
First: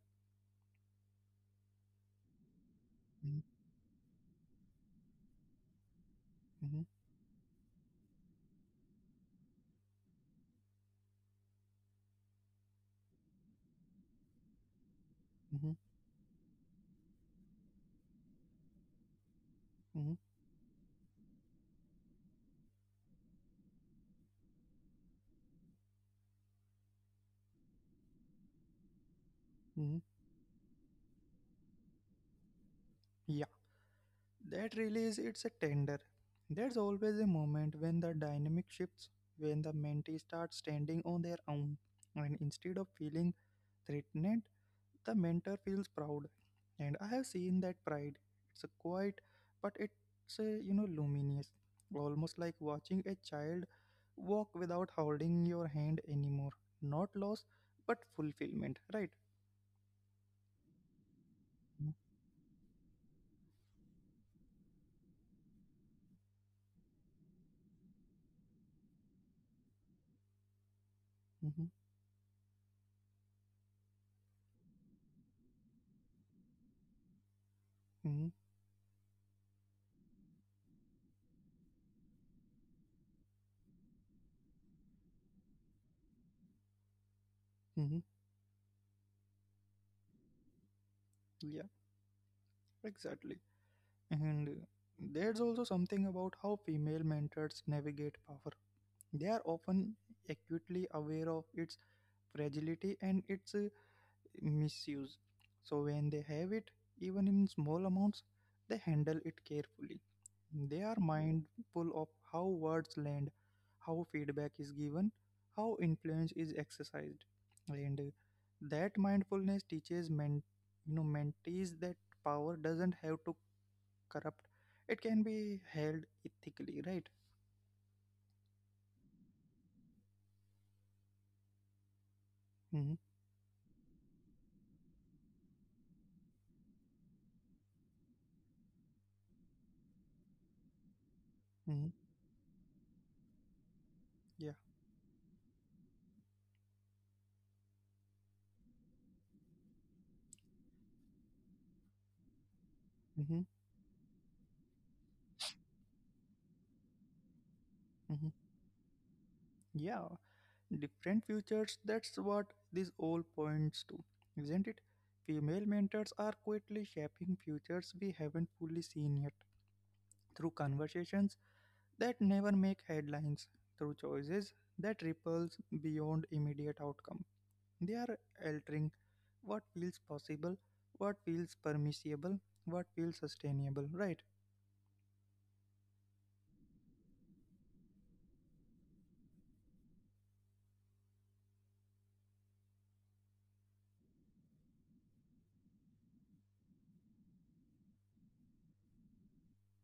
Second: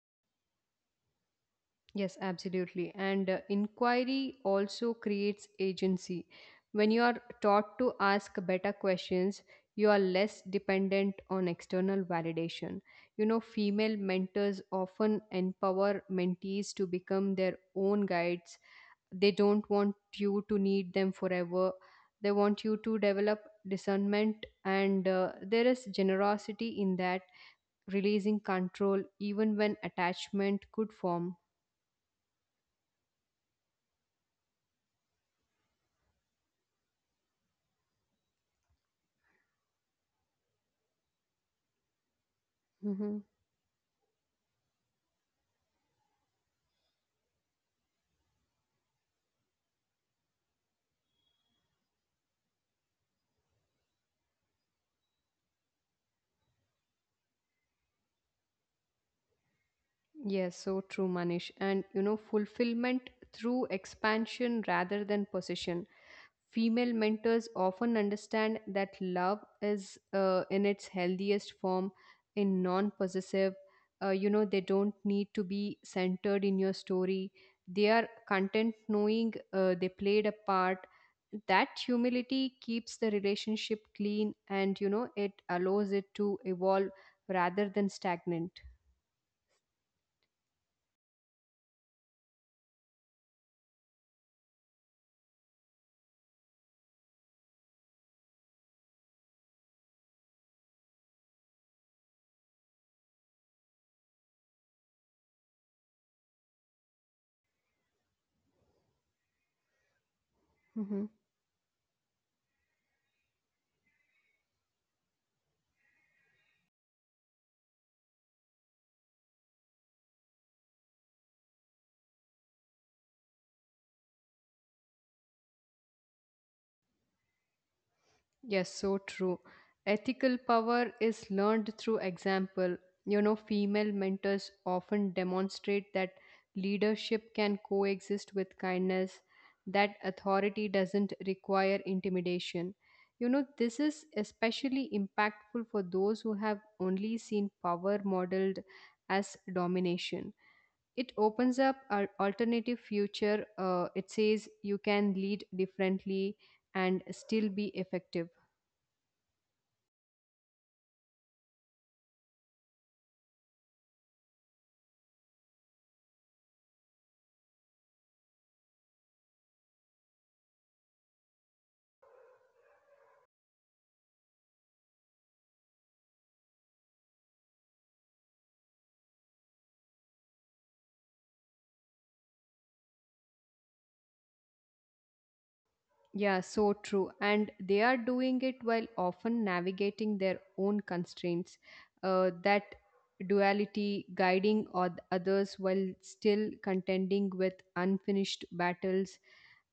Speaker 2: Yes, absolutely. And
Speaker 1: Mm-hmm,
Speaker 2: uh, inquiry also creates agency.
Speaker 1: mm-hmm,
Speaker 2: When you are taught to ask better questions, you are less dependent on external validation. You know, female mentors often empower mentees to become their own guides. They don't want
Speaker 1: mm-hmm, mm-hmm.
Speaker 2: you to need them forever. They want you to develop discernment, and there is generosity in that, releasing control even when
Speaker 1: Mm-hmm.
Speaker 2: attachment could form.
Speaker 1: Yeah. That release, it's a tender. There's always a moment when the dynamic shifts, when the mentee starts standing on their own, and instead of
Speaker 2: Mhm.
Speaker 1: feeling threatened, the mentor feels proud. And I have seen that pride. It's a quiet, but it's a, you know, luminous, almost like watching a child walk without holding your hand anymore. Not loss, but fulfillment, right?
Speaker 2: Yes, so true, Manish.
Speaker 1: Mm-hmm,
Speaker 2: And you know, fulfillment through expansion rather than possession. Female mentors often understand that love is, in its healthiest
Speaker 1: mm-hmm,
Speaker 2: form, in non possessive. They don't need to be centered in your story. They are
Speaker 1: mm-hmm.
Speaker 2: content knowing they played a part. That humility keeps the relationship clean, and, you know, it allows it to evolve rather than
Speaker 1: Mm-hmm.
Speaker 2: stagnant.
Speaker 1: Yeah, exactly. And there's also something about how female mentors navigate power. They are often acutely aware of its fragility and its misuse. So when they have it, even in small amounts, they handle it carefully. They are
Speaker 2: Mm-hmm.
Speaker 1: mindful of how words land, how feedback is given, how influence is exercised. And that mindfulness teaches men, you know, mentees that power doesn't have to corrupt, it can be held ethically, right?
Speaker 2: Yes, so true. Ethical power is learned through
Speaker 1: Hmm.
Speaker 2: example. You know, female mentors often demonstrate that leadership can coexist with kindness, that authority doesn't require
Speaker 1: Hmm.
Speaker 2: intimidation. You know, this is especially impactful for those who have only seen power modeled as domination. It opens up an alternative
Speaker 1: Yeah. Hmm.
Speaker 2: future. It says you can lead differently and still be
Speaker 1: Hmm.
Speaker 2: effective.
Speaker 1: Yeah, different futures, that's what this all points to, isn't it? Female mentors are quietly shaping futures we haven't fully seen yet, through conversations that never make headlines, through choices that ripples beyond immediate outcome. They are altering what feels possible, what feels permissible, what feels sustainable, right?
Speaker 2: Yeah, so true. And they are doing it while often navigating their own constraints. That duality guiding others while still contending with unfinished battles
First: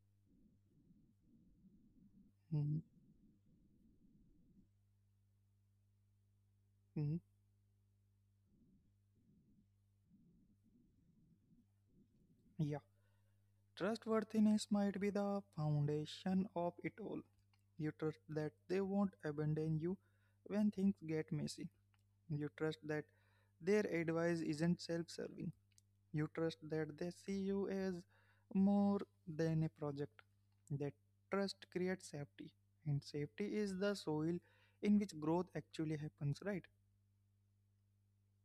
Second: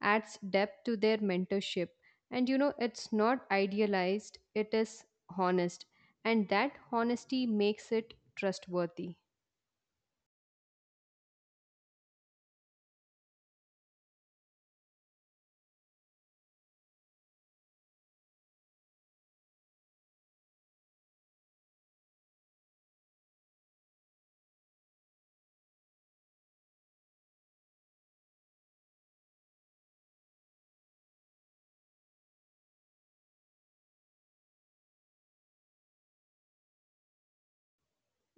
Speaker 2: adds depth to their mentorship. And you know,
Speaker 1: Mm-hmm.
Speaker 2: it's not idealized, it is honest. And that honesty makes it trustworthy.
Speaker 1: Yeah, trustworthiness might be the foundation of it all. You trust that they won't abandon you when things get messy. You trust that their advice isn't self serving. You trust that they see you as more than a project. That trust creates safety, and safety is the soil in which growth actually happens, right?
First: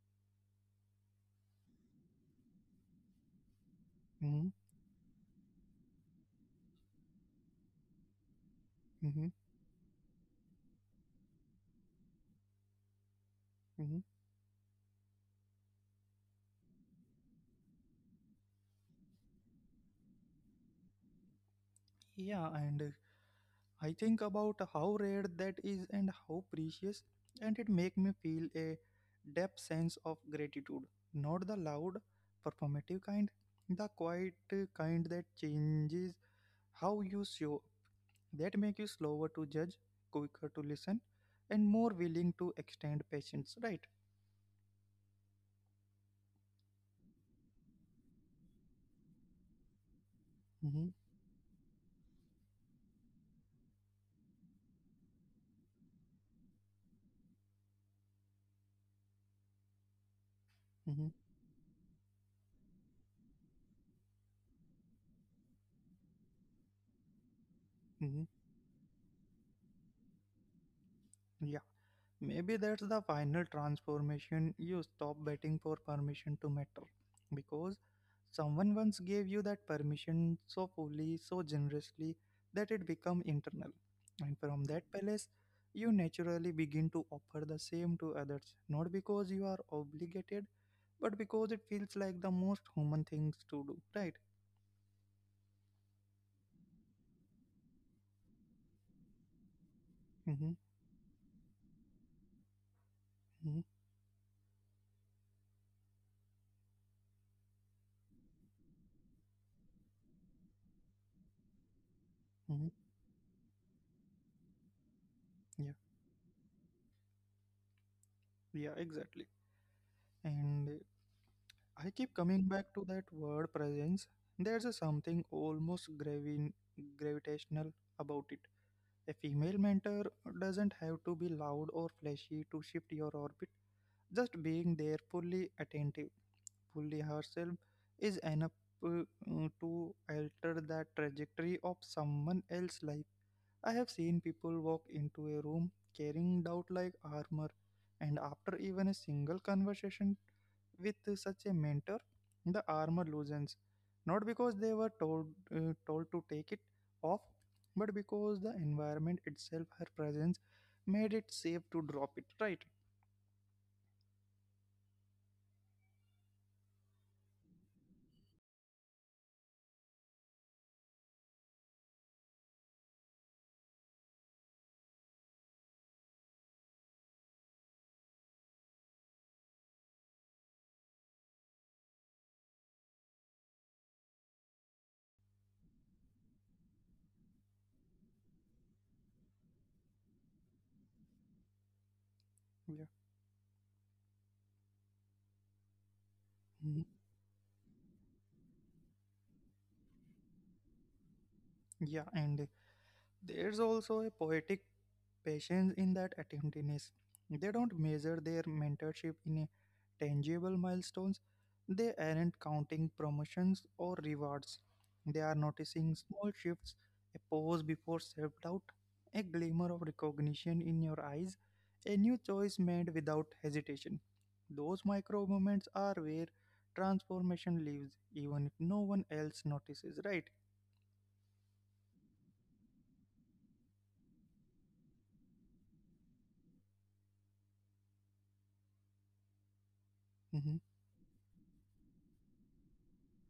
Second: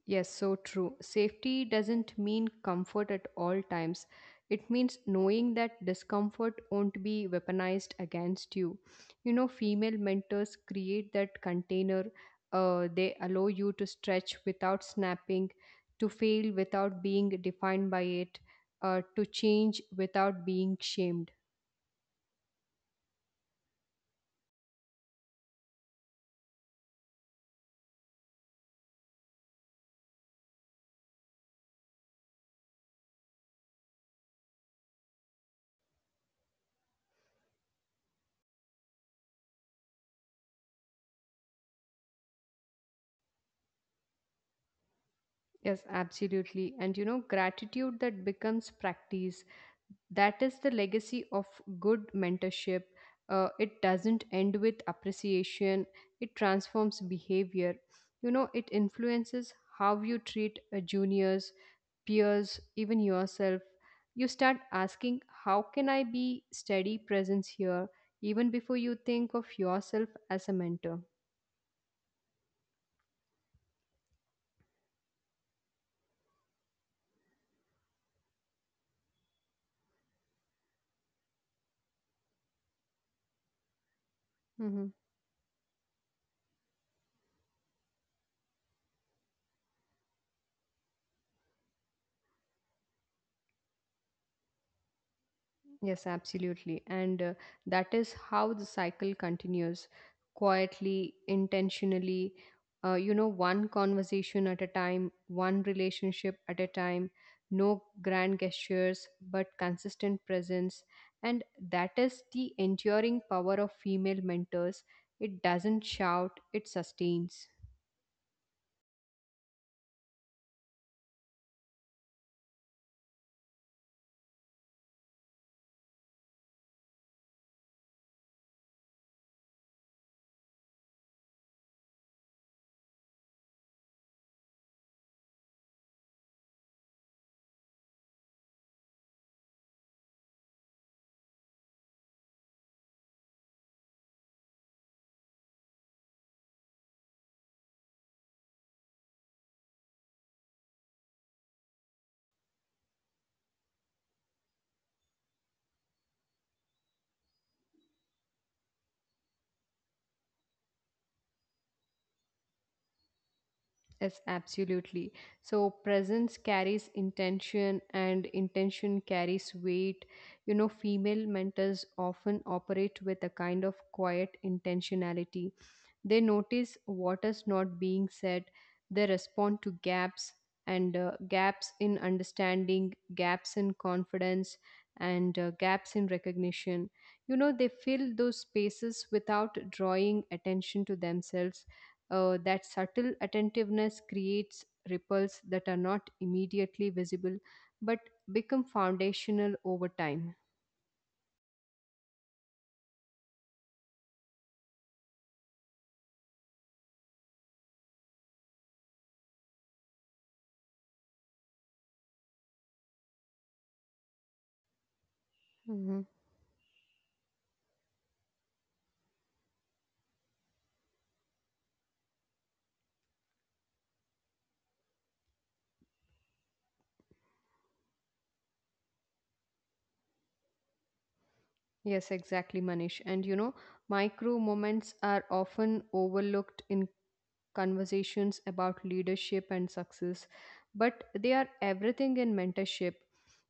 Speaker 2: Yes, so true. Safety doesn't mean comfort at all times.
Speaker 1: Mm-hmm,
Speaker 2: It means knowing that discomfort won't be weaponized against you.
Speaker 1: mm-hmm,
Speaker 2: You know, female mentors create that container. They allow you to
Speaker 1: mm-hmm.
Speaker 2: stretch without snapping, to fail without being defined by it, to change without being shamed.
Speaker 1: Yeah, and I think about how rare that is and how precious, and it make me feel a deep sense of gratitude. Not the loud, performative kind, the quiet kind that changes how you show, up, that make you slower to judge, quicker to listen, and more willing to extend patience. Right?
Speaker 2: Yes, absolutely. And you know, gratitude that becomes practice,
Speaker 1: Mm-hmm,
Speaker 2: that is the legacy of good mentorship. It doesn't end with appreciation, it transforms behavior. You know, it influences how you
Speaker 1: mm-hmm,
Speaker 2: treat juniors, peers, even yourself. You start asking, how can I be steady presence here,
Speaker 1: mm-hmm.
Speaker 2: even before you think of yourself as a mentor.
Speaker 1: Yeah, maybe that's the final transformation. You stop waiting for permission to matter because someone once gave you that permission so fully, so generously that it become internal. And
Speaker 2: Mm-hmm.
Speaker 1: from that palace, you naturally begin to offer the same to others, not because you are obligated, but because it feels like the most human things to do, right?
Speaker 2: Yes, absolutely. And that is how the cycle continues,
Speaker 1: Mm-hmm,
Speaker 2: quietly, intentionally,
Speaker 1: mm-hmm,
Speaker 2: one conversation at a time, one relationship at a time, no grand gestures, but consistent presence. And that is the
Speaker 1: mm-hmm.
Speaker 2: enduring power of female mentors. It
Speaker 1: Yeah,
Speaker 2: doesn't shout, it sustains.
Speaker 1: yeah, exactly. And I keep coming back to that word presence. There's a something almost gravitational about it. A female mentor doesn't have to be loud or flashy to shift your orbit. Just being there fully attentive, fully herself, is enough uh, to alter the trajectory of someone else's life. I have seen people walk into a room carrying doubt like armor, and after even a single conversation with such a mentor, the armor loosens, not because they were told to take it off, but because the environment itself, her presence, made it safe to drop it. Right?
Speaker 2: Yes, absolutely. So presence carries intention, and intention carries weight. You know, female mentors often operate with a kind of quiet intentionality. They notice what is not being said. They respond to gaps, and gaps in understanding, gaps in confidence, and gaps in recognition. You know, they fill those spaces without drawing attention to themselves. That
Speaker 1: Yeah.
Speaker 2: subtle attentiveness creates ripples that are not
Speaker 1: Mhm.
Speaker 2: immediately visible but become foundational over time.
Speaker 1: Yeah. And there's also a poetic patience in that attentiveness. They don't measure their mentorship in a tangible milestones. They aren't counting promotions or rewards. They are
Speaker 2: Mhm.
Speaker 1: noticing small shifts, a pause before self doubt, a glimmer of recognition in your eyes, a new choice made without hesitation. Those micro moments are where transformation lives, even if no one else notices, right?
Speaker 2: Yes, exactly, Manish. And you know, micro moments are often overlooked in conversations about leadership and success,
Speaker 1: Hmm.
Speaker 2: but they are everything in mentorship.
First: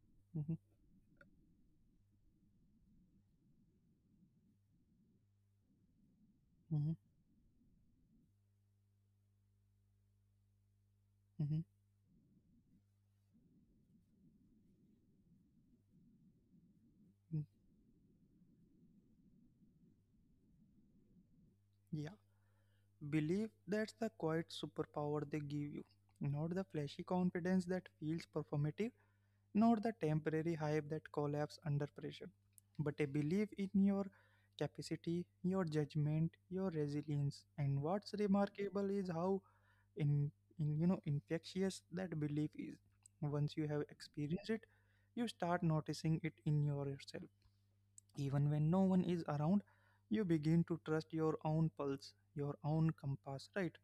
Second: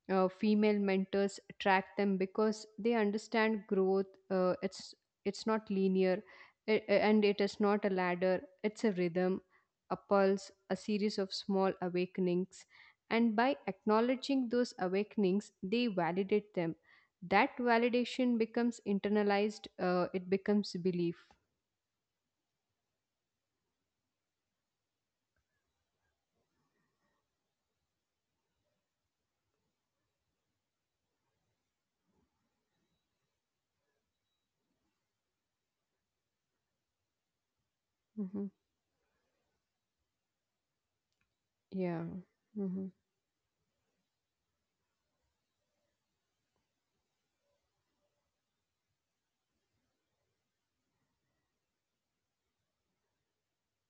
Speaker 2: Uh,
Speaker 1: Hmm.
Speaker 2: female mentors track them because they understand growth. It's not linear, and it is not a ladder. It's a rhythm, a pulse, a series of
Speaker 1: Hmm. Hmm.
Speaker 2: small awakenings. And by acknowledging those awakenings, they validate them. That validation becomes internalized. It becomes belief.
Speaker 1: Yeah. Believe, that's the quiet superpower they give you, not the flashy confidence that feels performative, not the temporary hype that collapses under pressure, but a belief in your capacity, your judgment, your resilience. And what's
Speaker 2: Mhm.
Speaker 1: remarkable is how in, in infectious
Speaker 2: Yeah.
Speaker 1: that belief is.
Speaker 2: Mhm.
Speaker 1: Once you have experienced it, you start noticing it in yourself. Even when no one is around, you begin to trust your own pulse, your own compass, right?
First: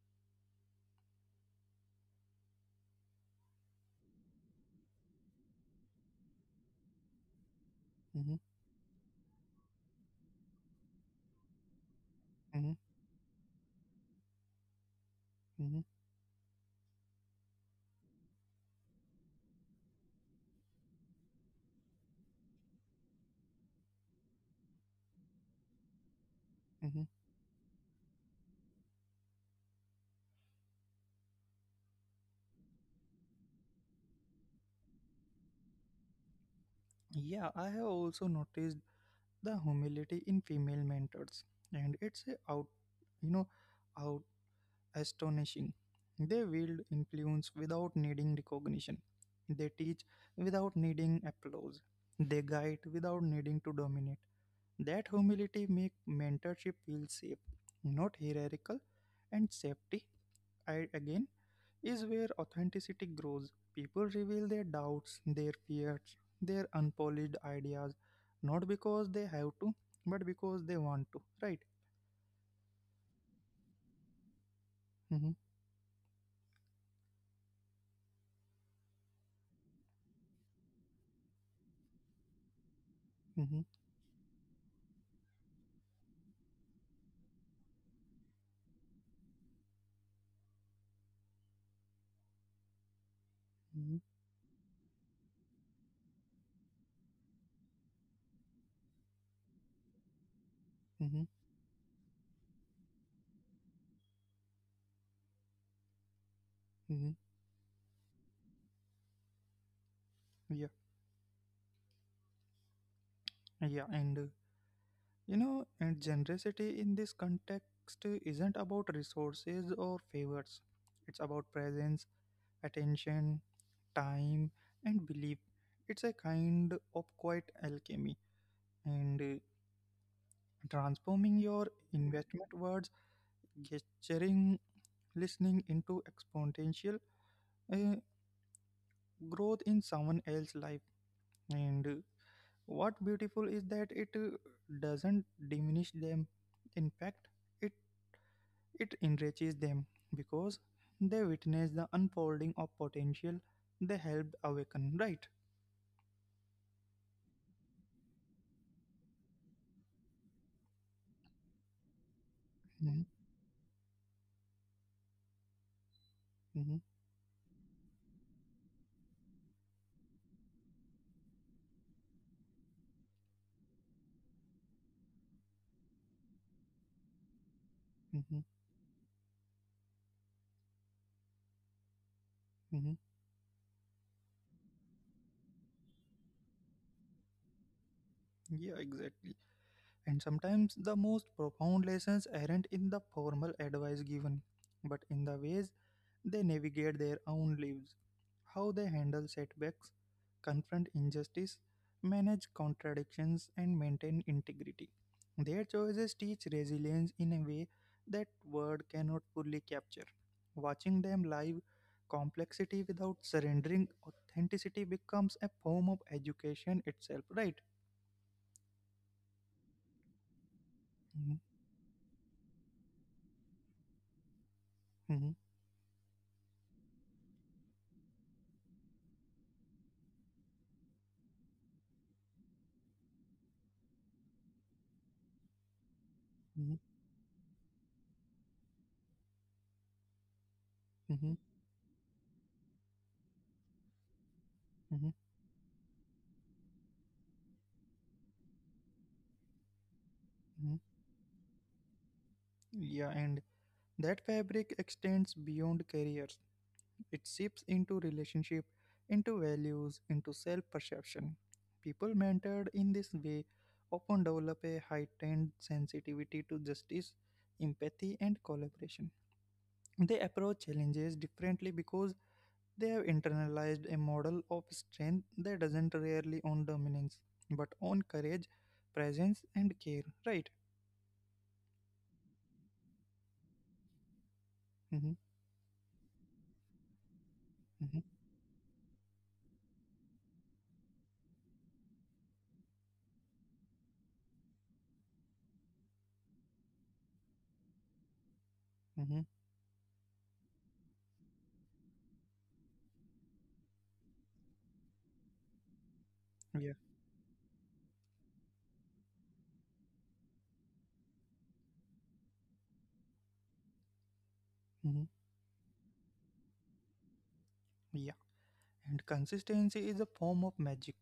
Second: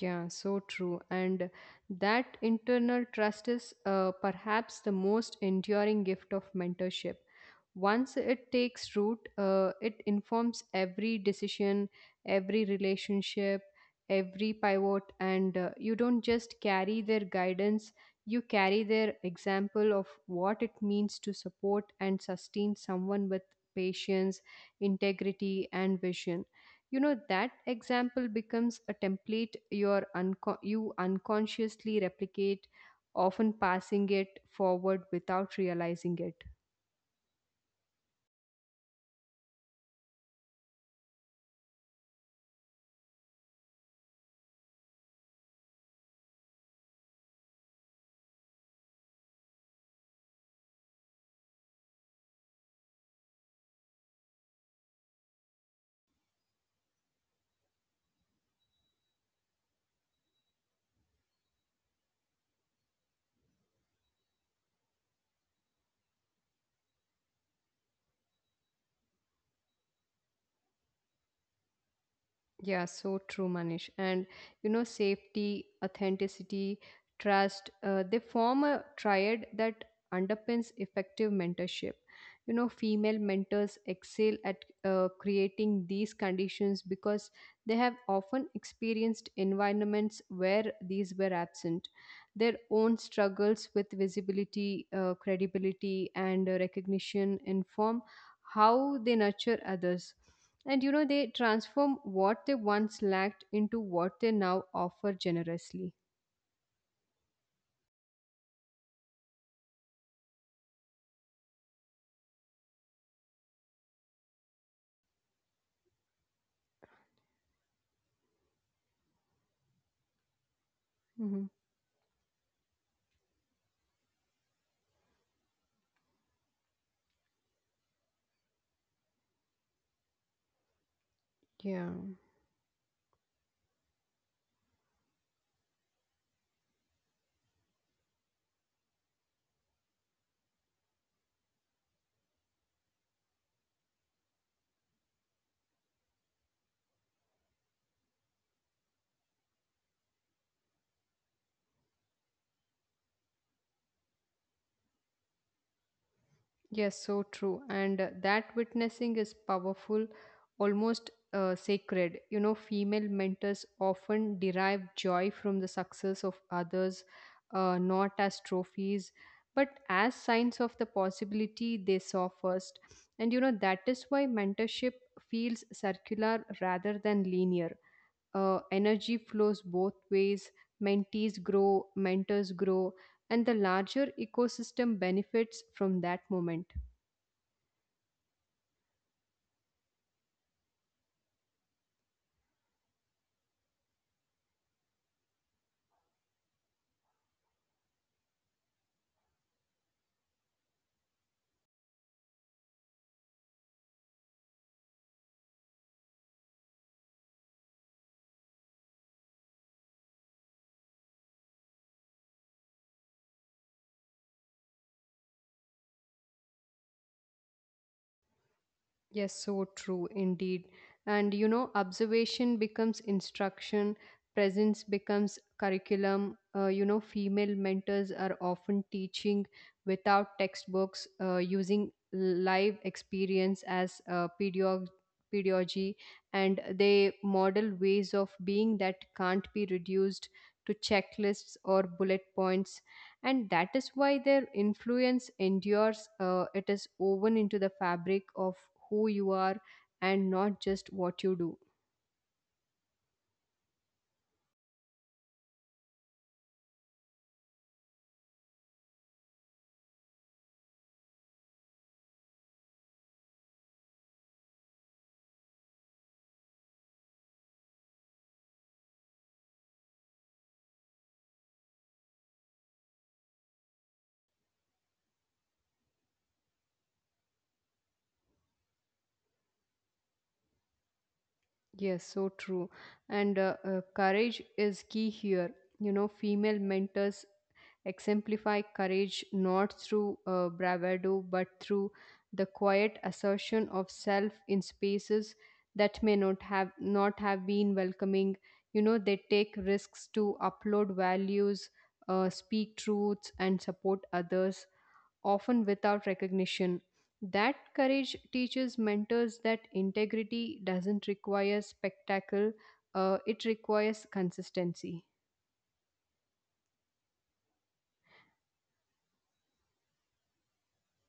Speaker 2: Yeah, so true. And that internal trust is, perhaps the most enduring gift of mentorship. Once
Speaker 1: Mhm,
Speaker 2: it takes root, it informs every decision, every
Speaker 1: mhm,
Speaker 2: relationship, every pivot, and
Speaker 1: mhm,
Speaker 2: you don't just carry their guidance, you carry their example of what it means to support and sustain someone with patience, integrity, and vision. You
Speaker 1: mhm.
Speaker 2: know that example becomes a template your you unconsciously replicate, often passing it forward without realizing it.
Speaker 1: Yeah, I have also noticed the humility in female mentors, and it's a you know, out astonishing. They wield influence without needing recognition. They teach without needing applause. They guide without needing to dominate. That humility make mentorship feel safe, not hierarchical, and safety, I again, is where authenticity grows. People reveal their doubts, their fears, their unpolished ideas, not because they have to, but because they want to, right?
Speaker 2: Yeah, so true, Manish. And you know,
Speaker 1: Mm-hmm,
Speaker 2: safety, authenticity, trust, they form a triad that underpins effective mentorship. You know, female
Speaker 1: mm-hmm,
Speaker 2: mentors excel at creating these conditions because they have often experienced environments where these were absent. Their own struggles
Speaker 1: mm-hmm,
Speaker 2: with visibility, credibility, and recognition inform how they nurture others, and you know,
Speaker 1: mm-hmm,
Speaker 2: they transform what they once lacked into what they now offer generously.
Speaker 1: mm-hmm. Yeah, yeah, and and generosity in this context isn't about resources or favors, it's about
Speaker 2: Hmm.
Speaker 1: presence, attention, time, and belief. It's a kind of quiet alchemy, and transforming your
Speaker 2: Yeah,
Speaker 1: investment words, gesturing, listening into exponential uh, growth in someone else's life. And what beautiful is that it doesn't diminish them, in fact it it enriches them, because they witness the unfolding of potential they helped awaken, right?
Speaker 2: yes, so true. And that witnessing is powerful, almost sacred. You know,
Speaker 1: Mhm,
Speaker 2: female mentors often derive joy from the success of
Speaker 1: mhm,
Speaker 2: others, not as trophies, but as signs of the possibility they saw first. And you know, that is why mentorship feels circular rather than linear.
Speaker 1: mhm,
Speaker 2: Energy flows both ways, mentees grow, mentors
Speaker 1: mhm.
Speaker 2: grow, and the larger ecosystem benefits from that moment.
Speaker 1: Yeah, exactly. And sometimes the most profound lessons aren't in the formal advice given but in the ways they navigate their own lives, how they handle setbacks, confront injustice, manage contradictions, and maintain integrity. Their choices teach resilience in a way that word cannot fully capture. Watching them live complexity without surrendering authenticity becomes a form of education itself, right?
Speaker 2: Yes, so true indeed.
Speaker 1: Mhm,
Speaker 2: And you know, observation becomes instruction, presence
Speaker 1: mhm,
Speaker 2: becomes curriculum. Female mentors are often teaching without textbooks, using live experience as pedagogy, and
Speaker 1: mhm,
Speaker 2: they model ways of being that can't be reduced to
Speaker 1: mhm,
Speaker 2: checklists or bullet points, and that is why their
Speaker 1: mhm,
Speaker 2: influence endures. It is woven into the fabric of who you are, and not
Speaker 1: mhm.
Speaker 2: just what you do.
Speaker 1: Yeah, and that fabric extends beyond careers. It seeps into relationship, into values, into self-perception. People mentored in this way often develop a heightened sensitivity to justice, empathy, and collaboration. They approach challenges differently because they have internalized a model of strength that doesn't rarely on dominance, but on courage, presence, and care. Right?
Speaker 2: Yes, so true. And courage is key
Speaker 1: Mm-hmm,
Speaker 2: here. You know, female mentors
Speaker 1: mm-hmm,
Speaker 2: exemplify courage not through bravado but through the quiet assertion of self in spaces that may not have not have been welcoming. You know,
Speaker 1: mm-hmm,
Speaker 2: they take risks to upload values, speak truths, and support others often without
Speaker 1: yeah,
Speaker 2: recognition. That courage teaches mentors that integrity doesn't require spectacle, it requires consistency.
Speaker 1: mm-hmm, yeah. And consistency is a form of magic.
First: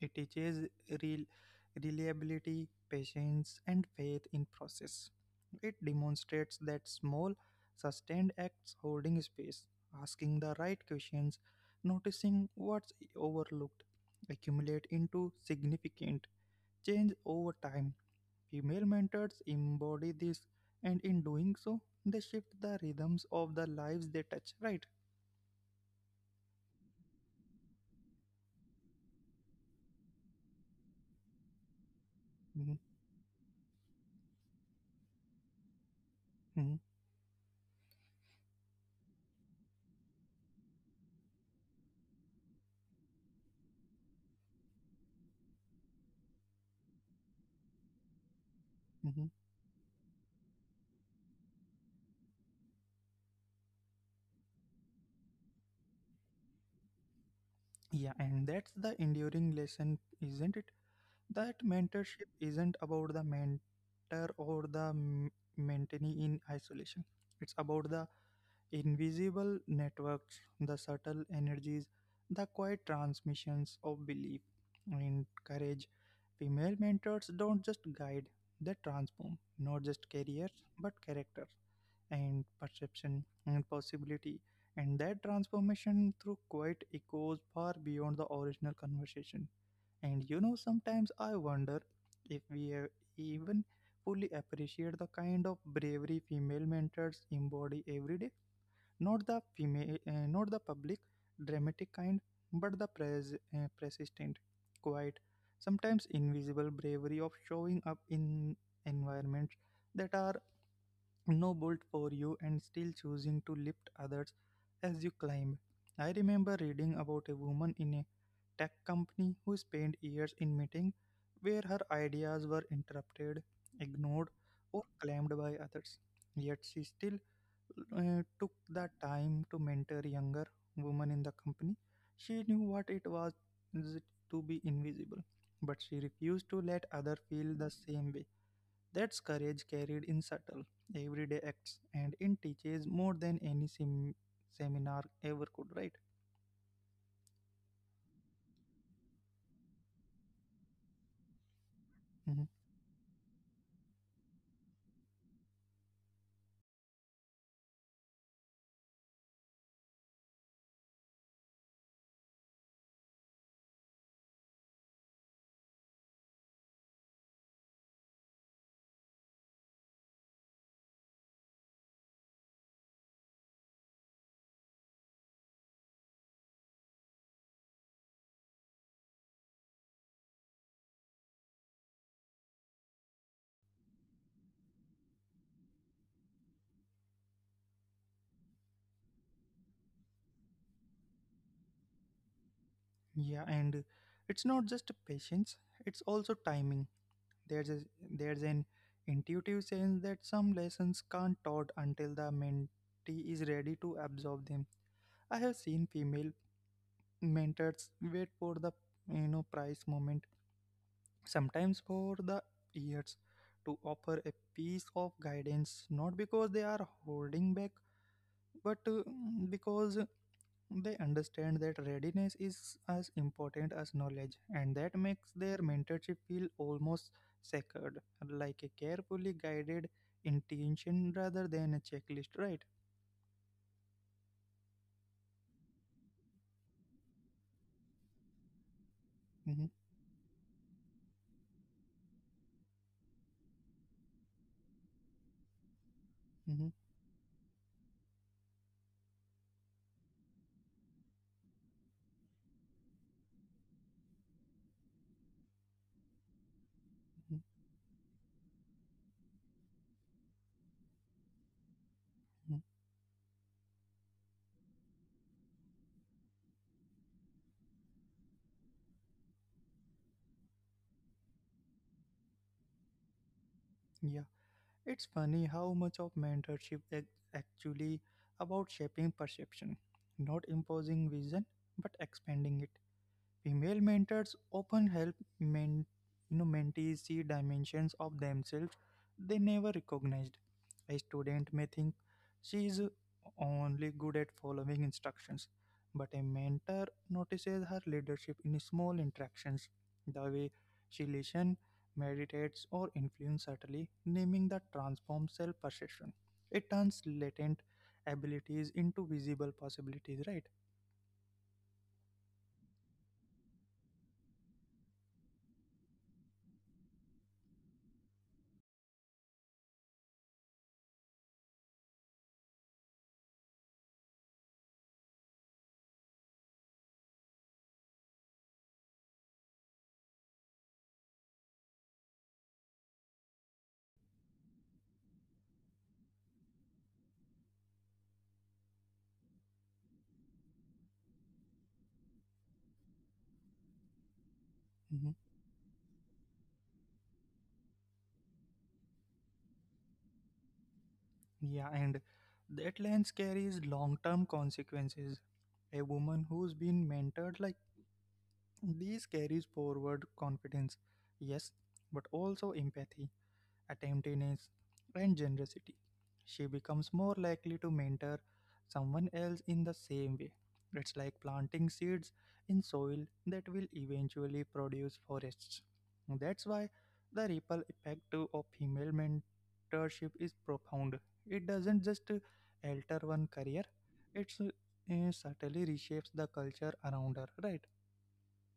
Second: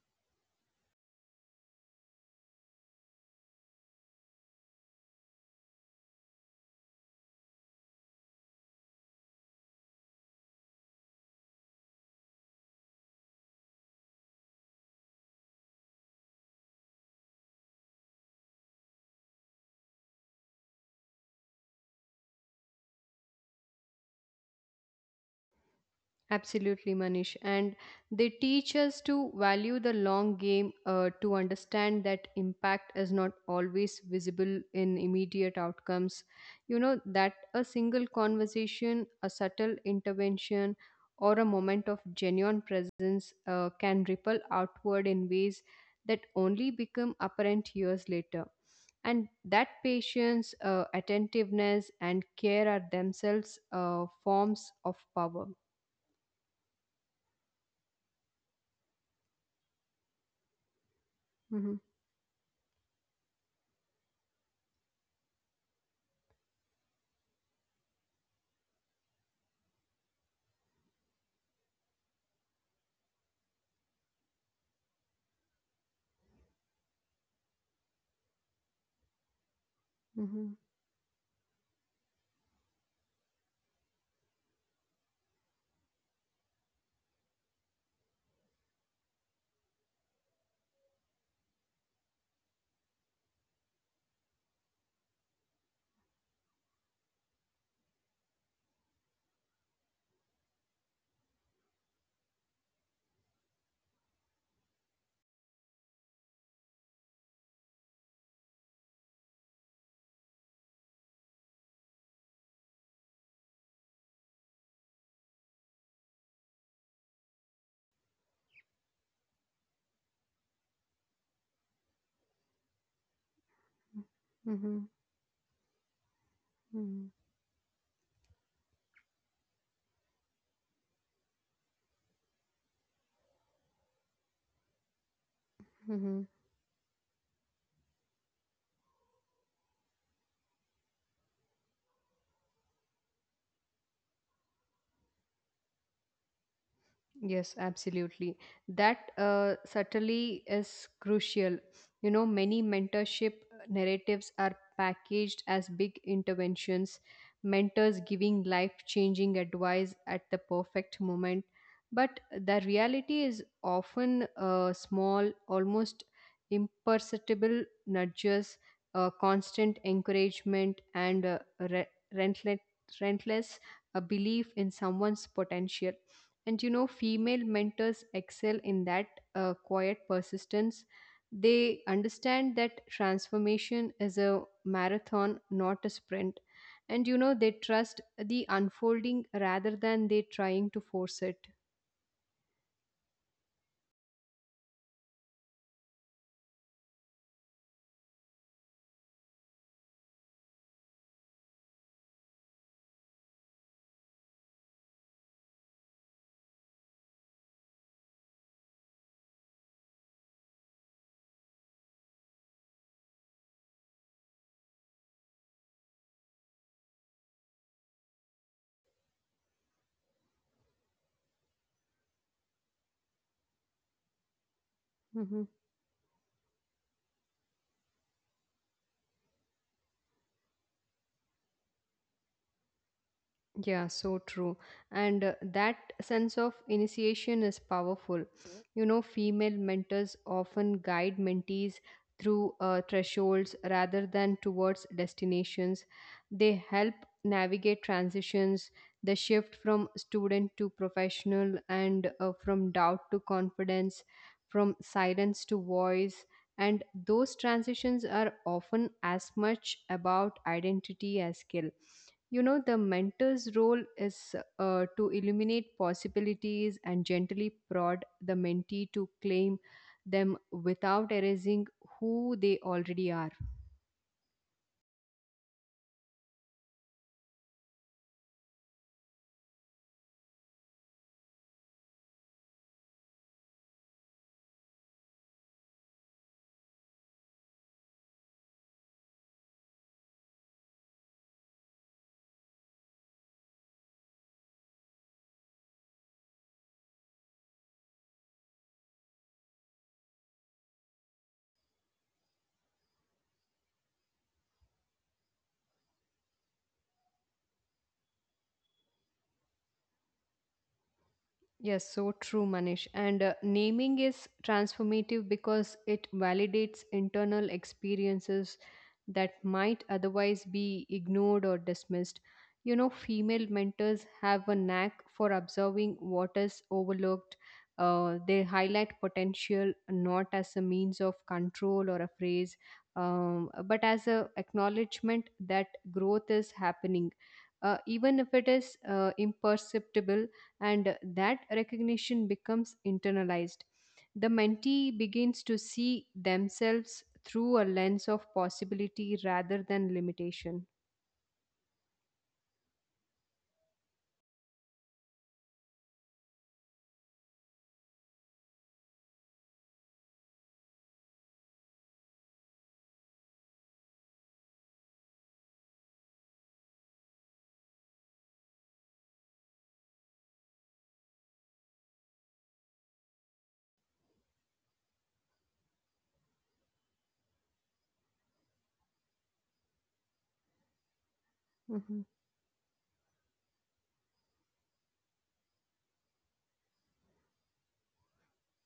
Speaker 1: It teaches real reliability, patience, and faith in process. It demonstrates that small, sustained acts holding space, asking the right questions, noticing what's overlooked, accumulate into significant change over time. Female mentors embody this, and in doing so, they shift the rhythms of the lives they touch, right?
Speaker 2: Absolutely, Manish. And they teach us to value the long game, to understand that
Speaker 1: Mhm,
Speaker 2: impact is not always visible in immediate outcomes.
Speaker 1: mhm,
Speaker 2: You know, that a single conversation, a subtle intervention, or a moment of genuine presence can ripple outward in ways that only become apparent years later. And
Speaker 1: mhm.
Speaker 2: that patience, attentiveness, and care are themselves forms of power.
Speaker 1: Yeah, and that's the enduring lesson, isn't it? That
Speaker 2: Mhm.
Speaker 1: mentorship isn't about the mentor or the mentee in isolation. It's about the invisible networks, the subtle energies, the quiet transmissions of belief and courage. Female mentors don't just guide, they transform not just
Speaker 2: Mhm.
Speaker 1: careers but character and perception and possibility. And that transformation through quiet echoes far beyond the original conversation. And you know, sometimes I wonder if we have even fully appreciate the kind of bravery female mentors embody every day, not the female, not the public, dramatic kind, but the persistent, quiet, sometimes invisible bravery of showing up in environments that are no bolt for you and still choosing to lift others as you climb. I remember reading about a woman in a tech company who spent years in meeting where her ideas were interrupted, ignored,
Speaker 2: Mhm.
Speaker 1: or claimed by others. Yet she
Speaker 2: Mhm.
Speaker 1: still took the time to mentor younger women in the company. She knew what it was to be invisible, but she
Speaker 2: Mhm.
Speaker 1: refused to let others feel the same way. That's courage carried in subtle, everyday acts, and in teaches more than any seminar ever could, right?
Speaker 2: Yes, absolutely. That subtlety is crucial. You know,
Speaker 1: Mhm.
Speaker 2: many mentorship narratives are packaged as big interventions, mentors giving life changing advice at the perfect moment. But the reality is often small, almost imperceptible nudges, constant encouragement, and relentless, relentless belief in someone's potential. And you know, female mentors excel in that quiet persistence. They understand that transformation is a marathon, not a sprint. And you know, they trust the unfolding rather than they trying to force it.
Speaker 1: Yeah, and it's not just patience; it's also timing. There's a, there's an intuitive sense that some lessons can't taught until the mentee is ready to absorb them. I have seen female mentors wait for the you know price moment, sometimes for the years, to offer a piece of guidance, not because they are holding back, but because they understand that readiness is as important as knowledge, and that makes
Speaker 2: Mhm.
Speaker 1: their mentorship feel almost sacred, like a carefully guided intention rather than a checklist, right?
Speaker 2: Yeah, so true. And that sense of initiation is powerful. You know, female
Speaker 1: Hmm.
Speaker 2: mentors often guide mentees through thresholds rather than towards destinations. They
Speaker 1: Hmm.
Speaker 2: help navigate transitions, the shift from student to professional, and from doubt to confidence, from silence to voice. And those
Speaker 1: Hmm.
Speaker 2: transitions are often as much about identity as skill. You know, the mentor's role is to illuminate possibilities and gently prod the mentee to claim them without erasing who they already are.
Speaker 1: Yeah. It's funny how much of mentorship is actually about shaping perception, not imposing vision, but expanding it. Female mentors often help men, you know, mentees see dimensions of themselves they never recognized. A student may think she is only good at following instructions, but a mentor notices her leadership in small interactions, the way she listens, meditates, or influences subtly, naming the transformed self perception. It turns latent abilities into visible possibilities, right?
Speaker 2: Yes, so true, Manish. And naming is transformative because it validates internal experiences that might otherwise be ignored or dismissed. You know, female mentors have a knack for observing what is overlooked. They highlight potential not as a means of control or a phrase, but as a acknowledgement that growth is happening. Even if it is imperceptible, and that recognition becomes internalized. The mentee
Speaker 1: Mm-hmm.
Speaker 2: begins to see themselves through a lens of possibility rather than limitation.
Speaker 1: Yeah, and that lens carries long term consequences. A woman who's been mentored like this carries forward confidence, yes, but also empathy attentiveness, and generosity. She becomes more likely to mentor someone else in the same way. It's like planting seeds in soil that will eventually produce forests. That's why the ripple effect of female mentorship is profound. It doesn't
Speaker 2: Mm-hmm.
Speaker 1: just alter one career, it certainly reshapes the culture around her, right?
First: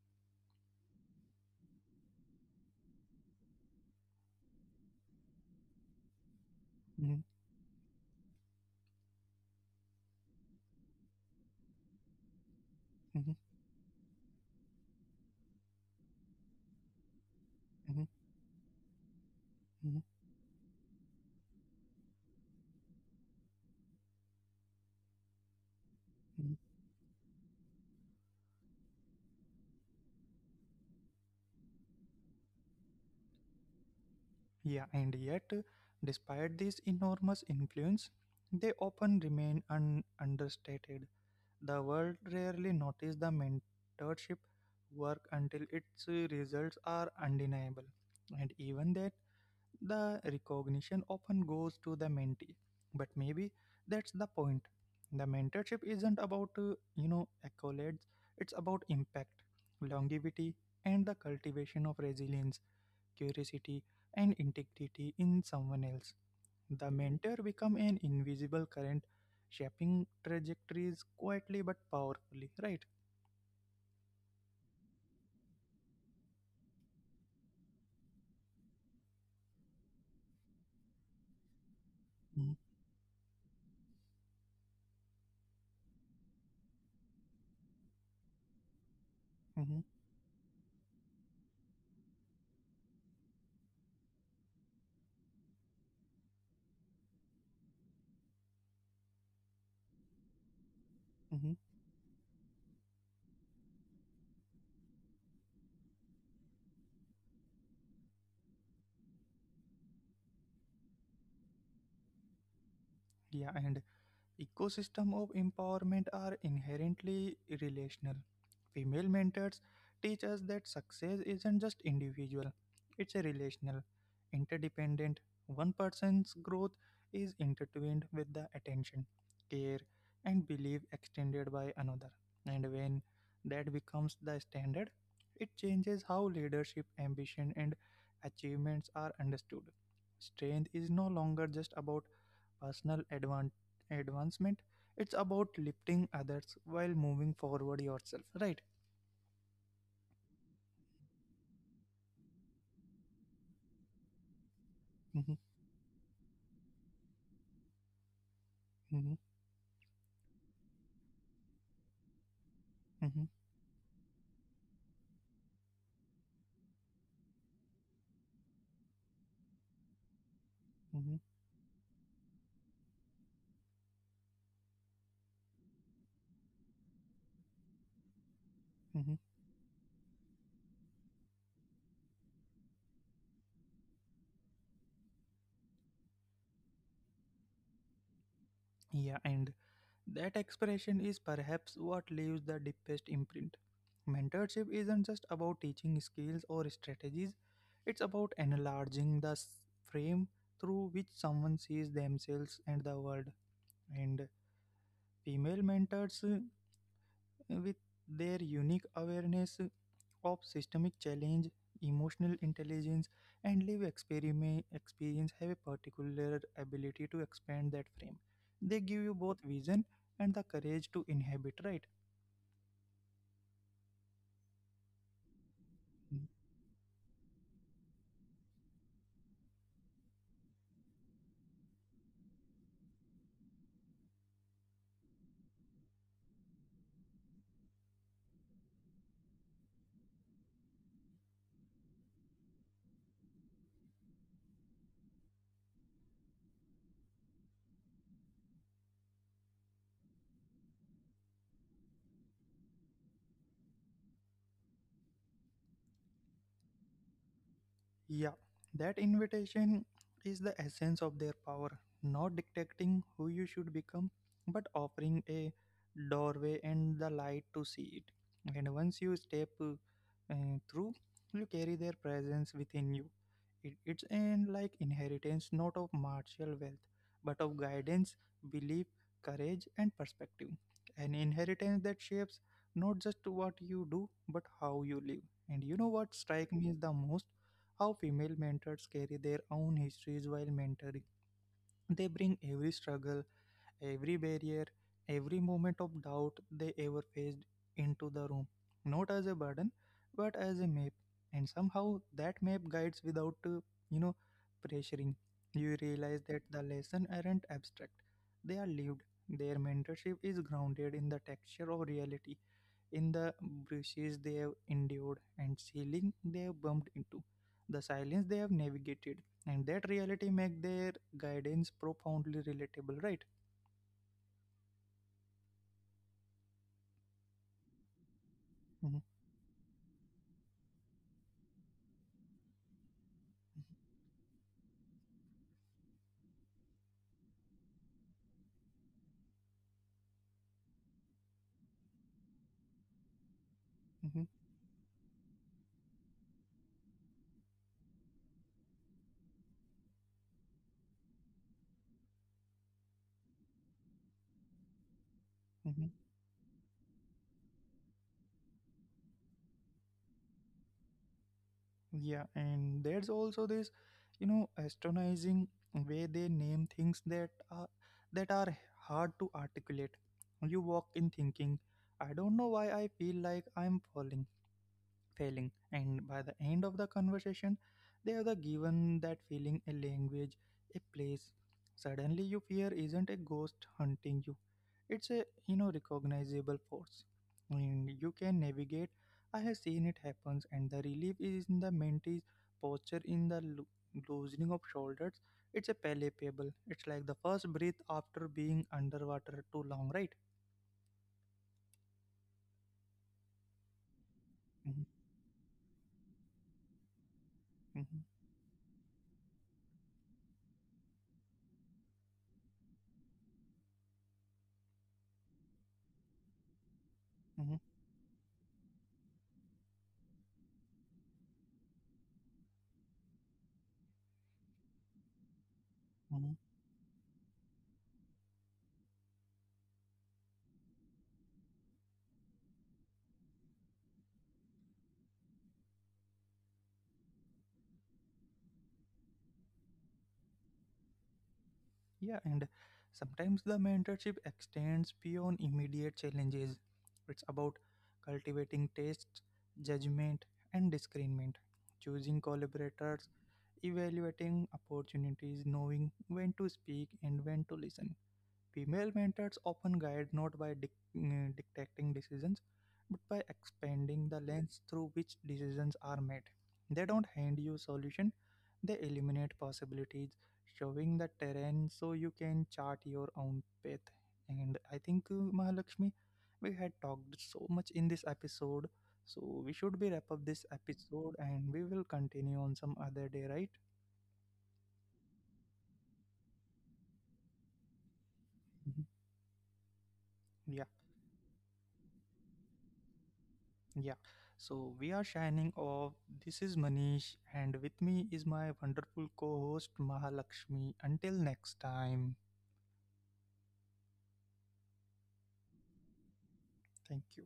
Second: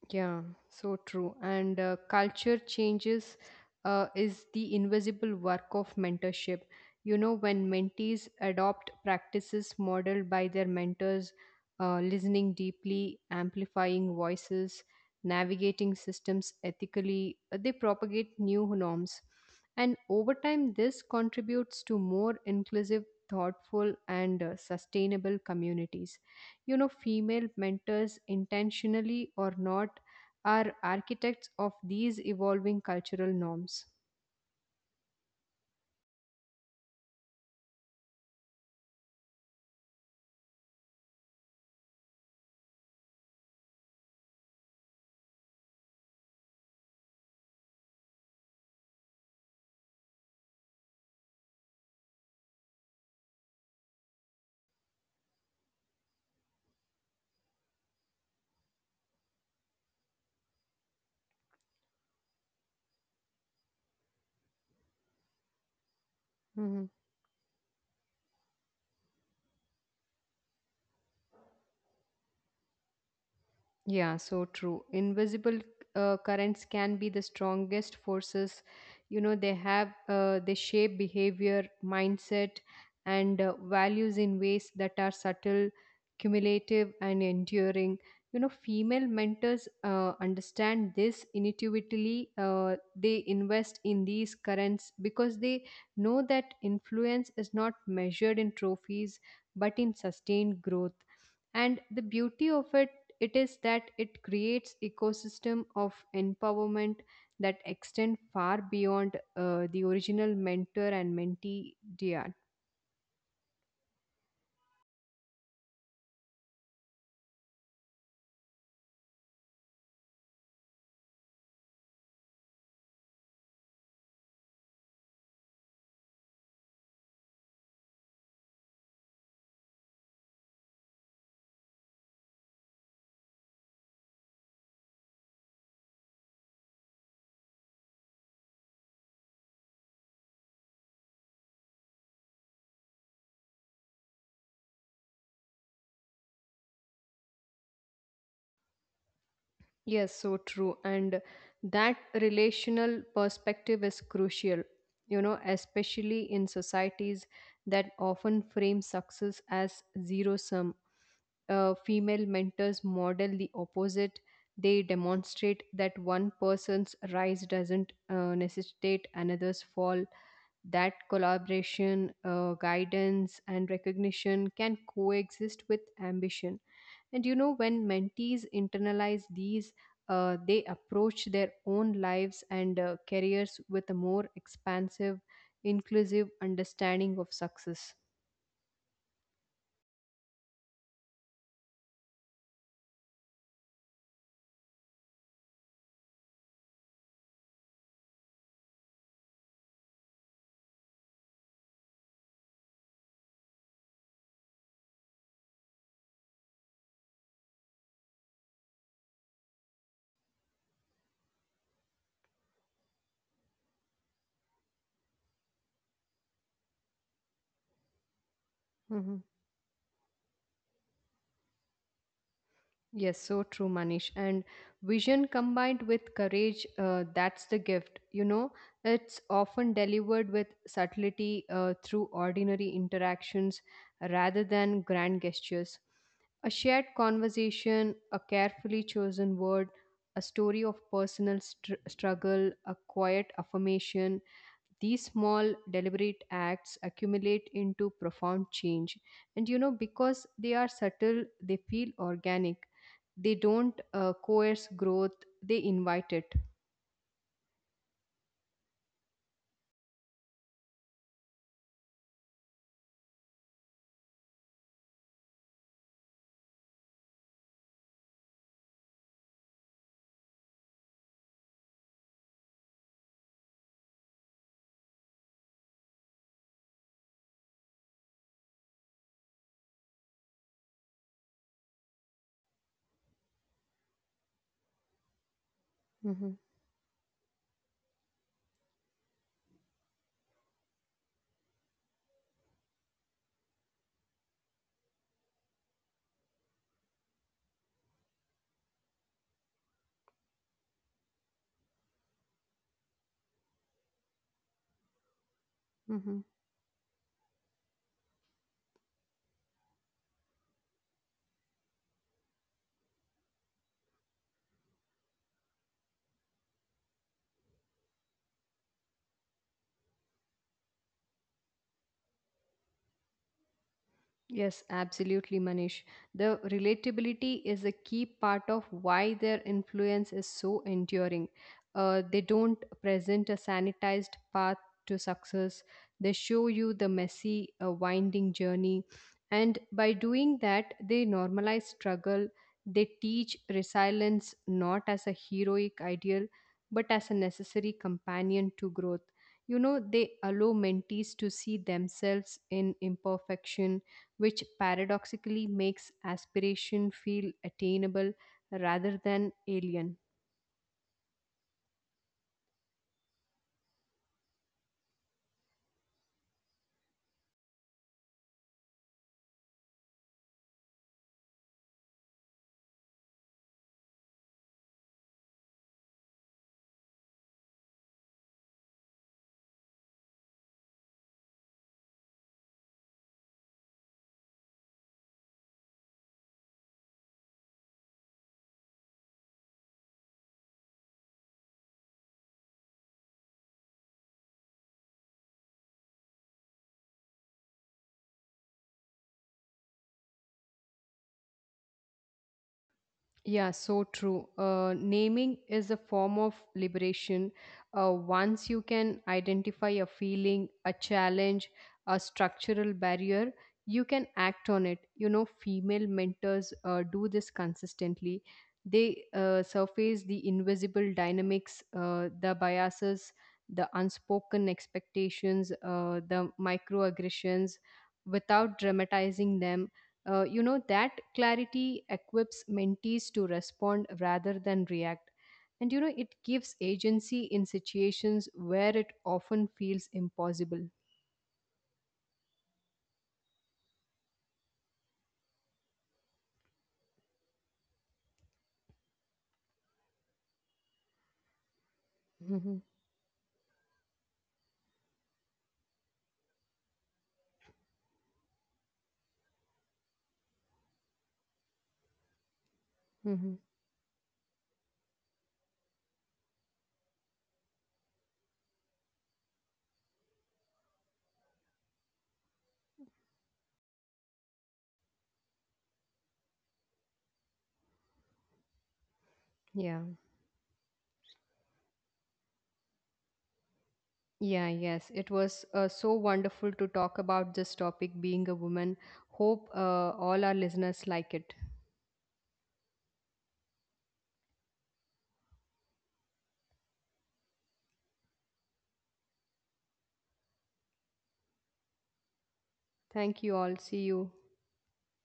Speaker 2: Yeah, so true. And culture changes is the invisible work of mentorship. You
Speaker 1: Mhm,
Speaker 2: know, when mentees adopt practices modeled by their mentors, listening deeply,
Speaker 1: mhm,
Speaker 2: amplifying voices, navigating systems ethically, they
Speaker 1: mhm,
Speaker 2: propagate new norms. And
Speaker 1: mhm,
Speaker 2: over time, this contributes to more inclusive, thoughtful, and sustainable communities.
Speaker 1: mhm.
Speaker 2: You know, female mentors, intentionally or not, are architects of these evolving cultural norms.
Speaker 1: Yeah, and yet, despite this enormous influence, they often remain understated. The world rarely notices the mentorship work until its results are undeniable, and even that, the recognition often goes to the mentee. But maybe that's the point. The mentorship isn't about you know accolades; it's about impact, longevity, and the cultivation of resilience curiosity, and integrity in someone else. The
Speaker 2: Mm-hmm.
Speaker 1: mentor become an invisible current, shaping trajectories quietly but powerfully, right?
Speaker 2: Yeah, so true. Invisible currents can be the strongest forces. You know, they shape behavior, mindset, and values in ways that are subtle, cumulative, and enduring. You know, female
Speaker 1: Mm-hmm.
Speaker 2: mentors understand this intuitively. They invest in these currents because they know that influence is not measured in trophies but in sustained growth.
Speaker 1: Hmm.
Speaker 2: And the beauty of it, it is that it creates ecosystem of empowerment that extend far beyond the original mentor and mentee dyad.
Speaker 1: Yeah, and ecosystem of empowerment are inherently relational. Female mentors teach us that success isn't just individual, it's a relational, interdependent. One person's growth is intertwined with the attention, care, and belief extended by another. And when that becomes the standard, it changes how leadership, ambition, and achievements are understood. Strength is no longer just about personal advancement. It's about lifting others while moving forward yourself, right?
Speaker 2: Yes, so true. And that relational perspective is crucial. You
Speaker 1: Mhm,
Speaker 2: know, especially in societies that often frame
Speaker 1: mhm,
Speaker 2: success as zero sum, female mentors
Speaker 1: mhm,
Speaker 2: model the opposite. They demonstrate that one person's rise doesn't necessitate another's fall, that
Speaker 1: mhm,
Speaker 2: collaboration, guidance, and recognition can coexist with ambition. And you know, when mentees
Speaker 1: mhm.
Speaker 2: internalize these, they approach their own lives and careers with a more expansive, inclusive understanding of success.
Speaker 1: Yeah, and that expression is perhaps what leaves the deepest imprint. Mentorship isn't just about teaching skills or strategies, it's about enlarging the frame through which someone sees themselves and the world. And female mentors, with their unique awareness of systemic challenge, emotional intelligence, and live experiment, experience have a particular ability to expand that frame. They give you
Speaker 2: Mhm.
Speaker 1: both vision and the courage to inhabit, right?
Speaker 2: Yes, so true, Manish. And vision combined with courage, that's the gift. You know, it's often delivered with subtlety through ordinary interactions rather than grand gestures. A shared conversation, a carefully chosen word, a story of personal struggle, a quiet affirmation, these small deliberate acts accumulate into profound change. And you know, because they are subtle, they feel organic. They don't coerce growth, they invite it.
Speaker 1: Yeah, that invitation is the essence of their power, not dictating who you should become, but offering a doorway and the light to see it. And once you step uh, through, you carry their presence within you. It's an like inheritance not of martial wealth, but of guidance, belief, courage, and perspective. An inheritance that shapes not just what you do, but how you live. And you know what strikes me is the most? How female mentors carry their own histories while mentoring. They bring every struggle, every barrier, every moment of doubt they ever faced into the room, not as a burden, but as a map. And somehow that map guides without, you know, pressuring. You realize
Speaker 2: Mm-hmm.
Speaker 1: that the lessons aren't abstract; they are lived. Their mentorship is grounded in the texture of reality, in the bruises they have endured, and ceiling they have bumped into, the silence they have navigated, and that reality makes their guidance profoundly relatable. Right?
Speaker 2: Yes, absolutely, Manish. The relatability is a key part of
Speaker 1: Mm-hmm.
Speaker 2: why their influence is so enduring. They don't present a sanitized path to success, they show you the messy, winding journey. And by doing that, they normalize struggle. They teach
Speaker 1: Mhm,
Speaker 2: resilience not as a heroic ideal, but as a necessary companion to growth. You know, they allow mentees to see themselves in imperfection, which paradoxically
Speaker 1: mhm.
Speaker 2: makes aspiration feel attainable rather than alien.
Speaker 1: Yeah, and there's also this, you know, astonishing way they name things that are hard to articulate. You walk in thinking, I don't know why I feel like I'm falling, failing, and by the end of the conversation they have the given that feeling a language, a place. Suddenly your fear isn't a ghost hunting you, it's a you know recognizable force, and you can navigate. I have seen it happens, and the relief is in the mentee's posture, in the loosening of shoulders. It's a palpable, it's like the first breath after being underwater too long, right?
Speaker 2: Yeah, so true. Uh,
Speaker 1: Mm-hmm,
Speaker 2: naming is a form of liberation. Uh,
Speaker 1: mm-hmm,
Speaker 2: once you can identify a feeling, a challenge, a structural barrier, you can act on it. You know, female mentors do this
Speaker 1: mm-hmm,
Speaker 2: consistently. They surface the invisible dynamics, the biases, the unspoken expectations,
Speaker 1: mm-hmm.
Speaker 2: the microaggressions without dramatizing them. You know, that clarity equips mentees to respond rather than react. And you know, it gives agency in situations where it often feels impossible.
Speaker 1: Yeah, and sometimes the mentorship extends beyond immediate challenges. It's about cultivating taste, judgment, and discernment, choosing
Speaker 2: Mhm,
Speaker 1: collaborators, evaluating opportunities, knowing when to speak and when to listen. Female mentors often guide not by dictating decisions, but by
Speaker 2: mhm.
Speaker 1: expanding the lens through which decisions are made. They don't hand you solution, they eliminate possibilities, showing the terrain so you can chart your own path. And I think, Mahalakshmi, we had talked so much in this episode. So we should
Speaker 2: Yeah.
Speaker 1: be wrap up this episode and we will continue on some other day, right?
Speaker 2: Yeah, yes. It was so wonderful to talk about this topic, being
Speaker 1: Mhm.
Speaker 2: a woman.
Speaker 1: Yeah,
Speaker 2: Hope all our listeners like it.
Speaker 1: yeah. So we are shining off. This is Manish, and with me is my wonderful co host Mahalakshmi. Until next time,
Speaker 2: Thank you all. See you.
Speaker 1: thank you.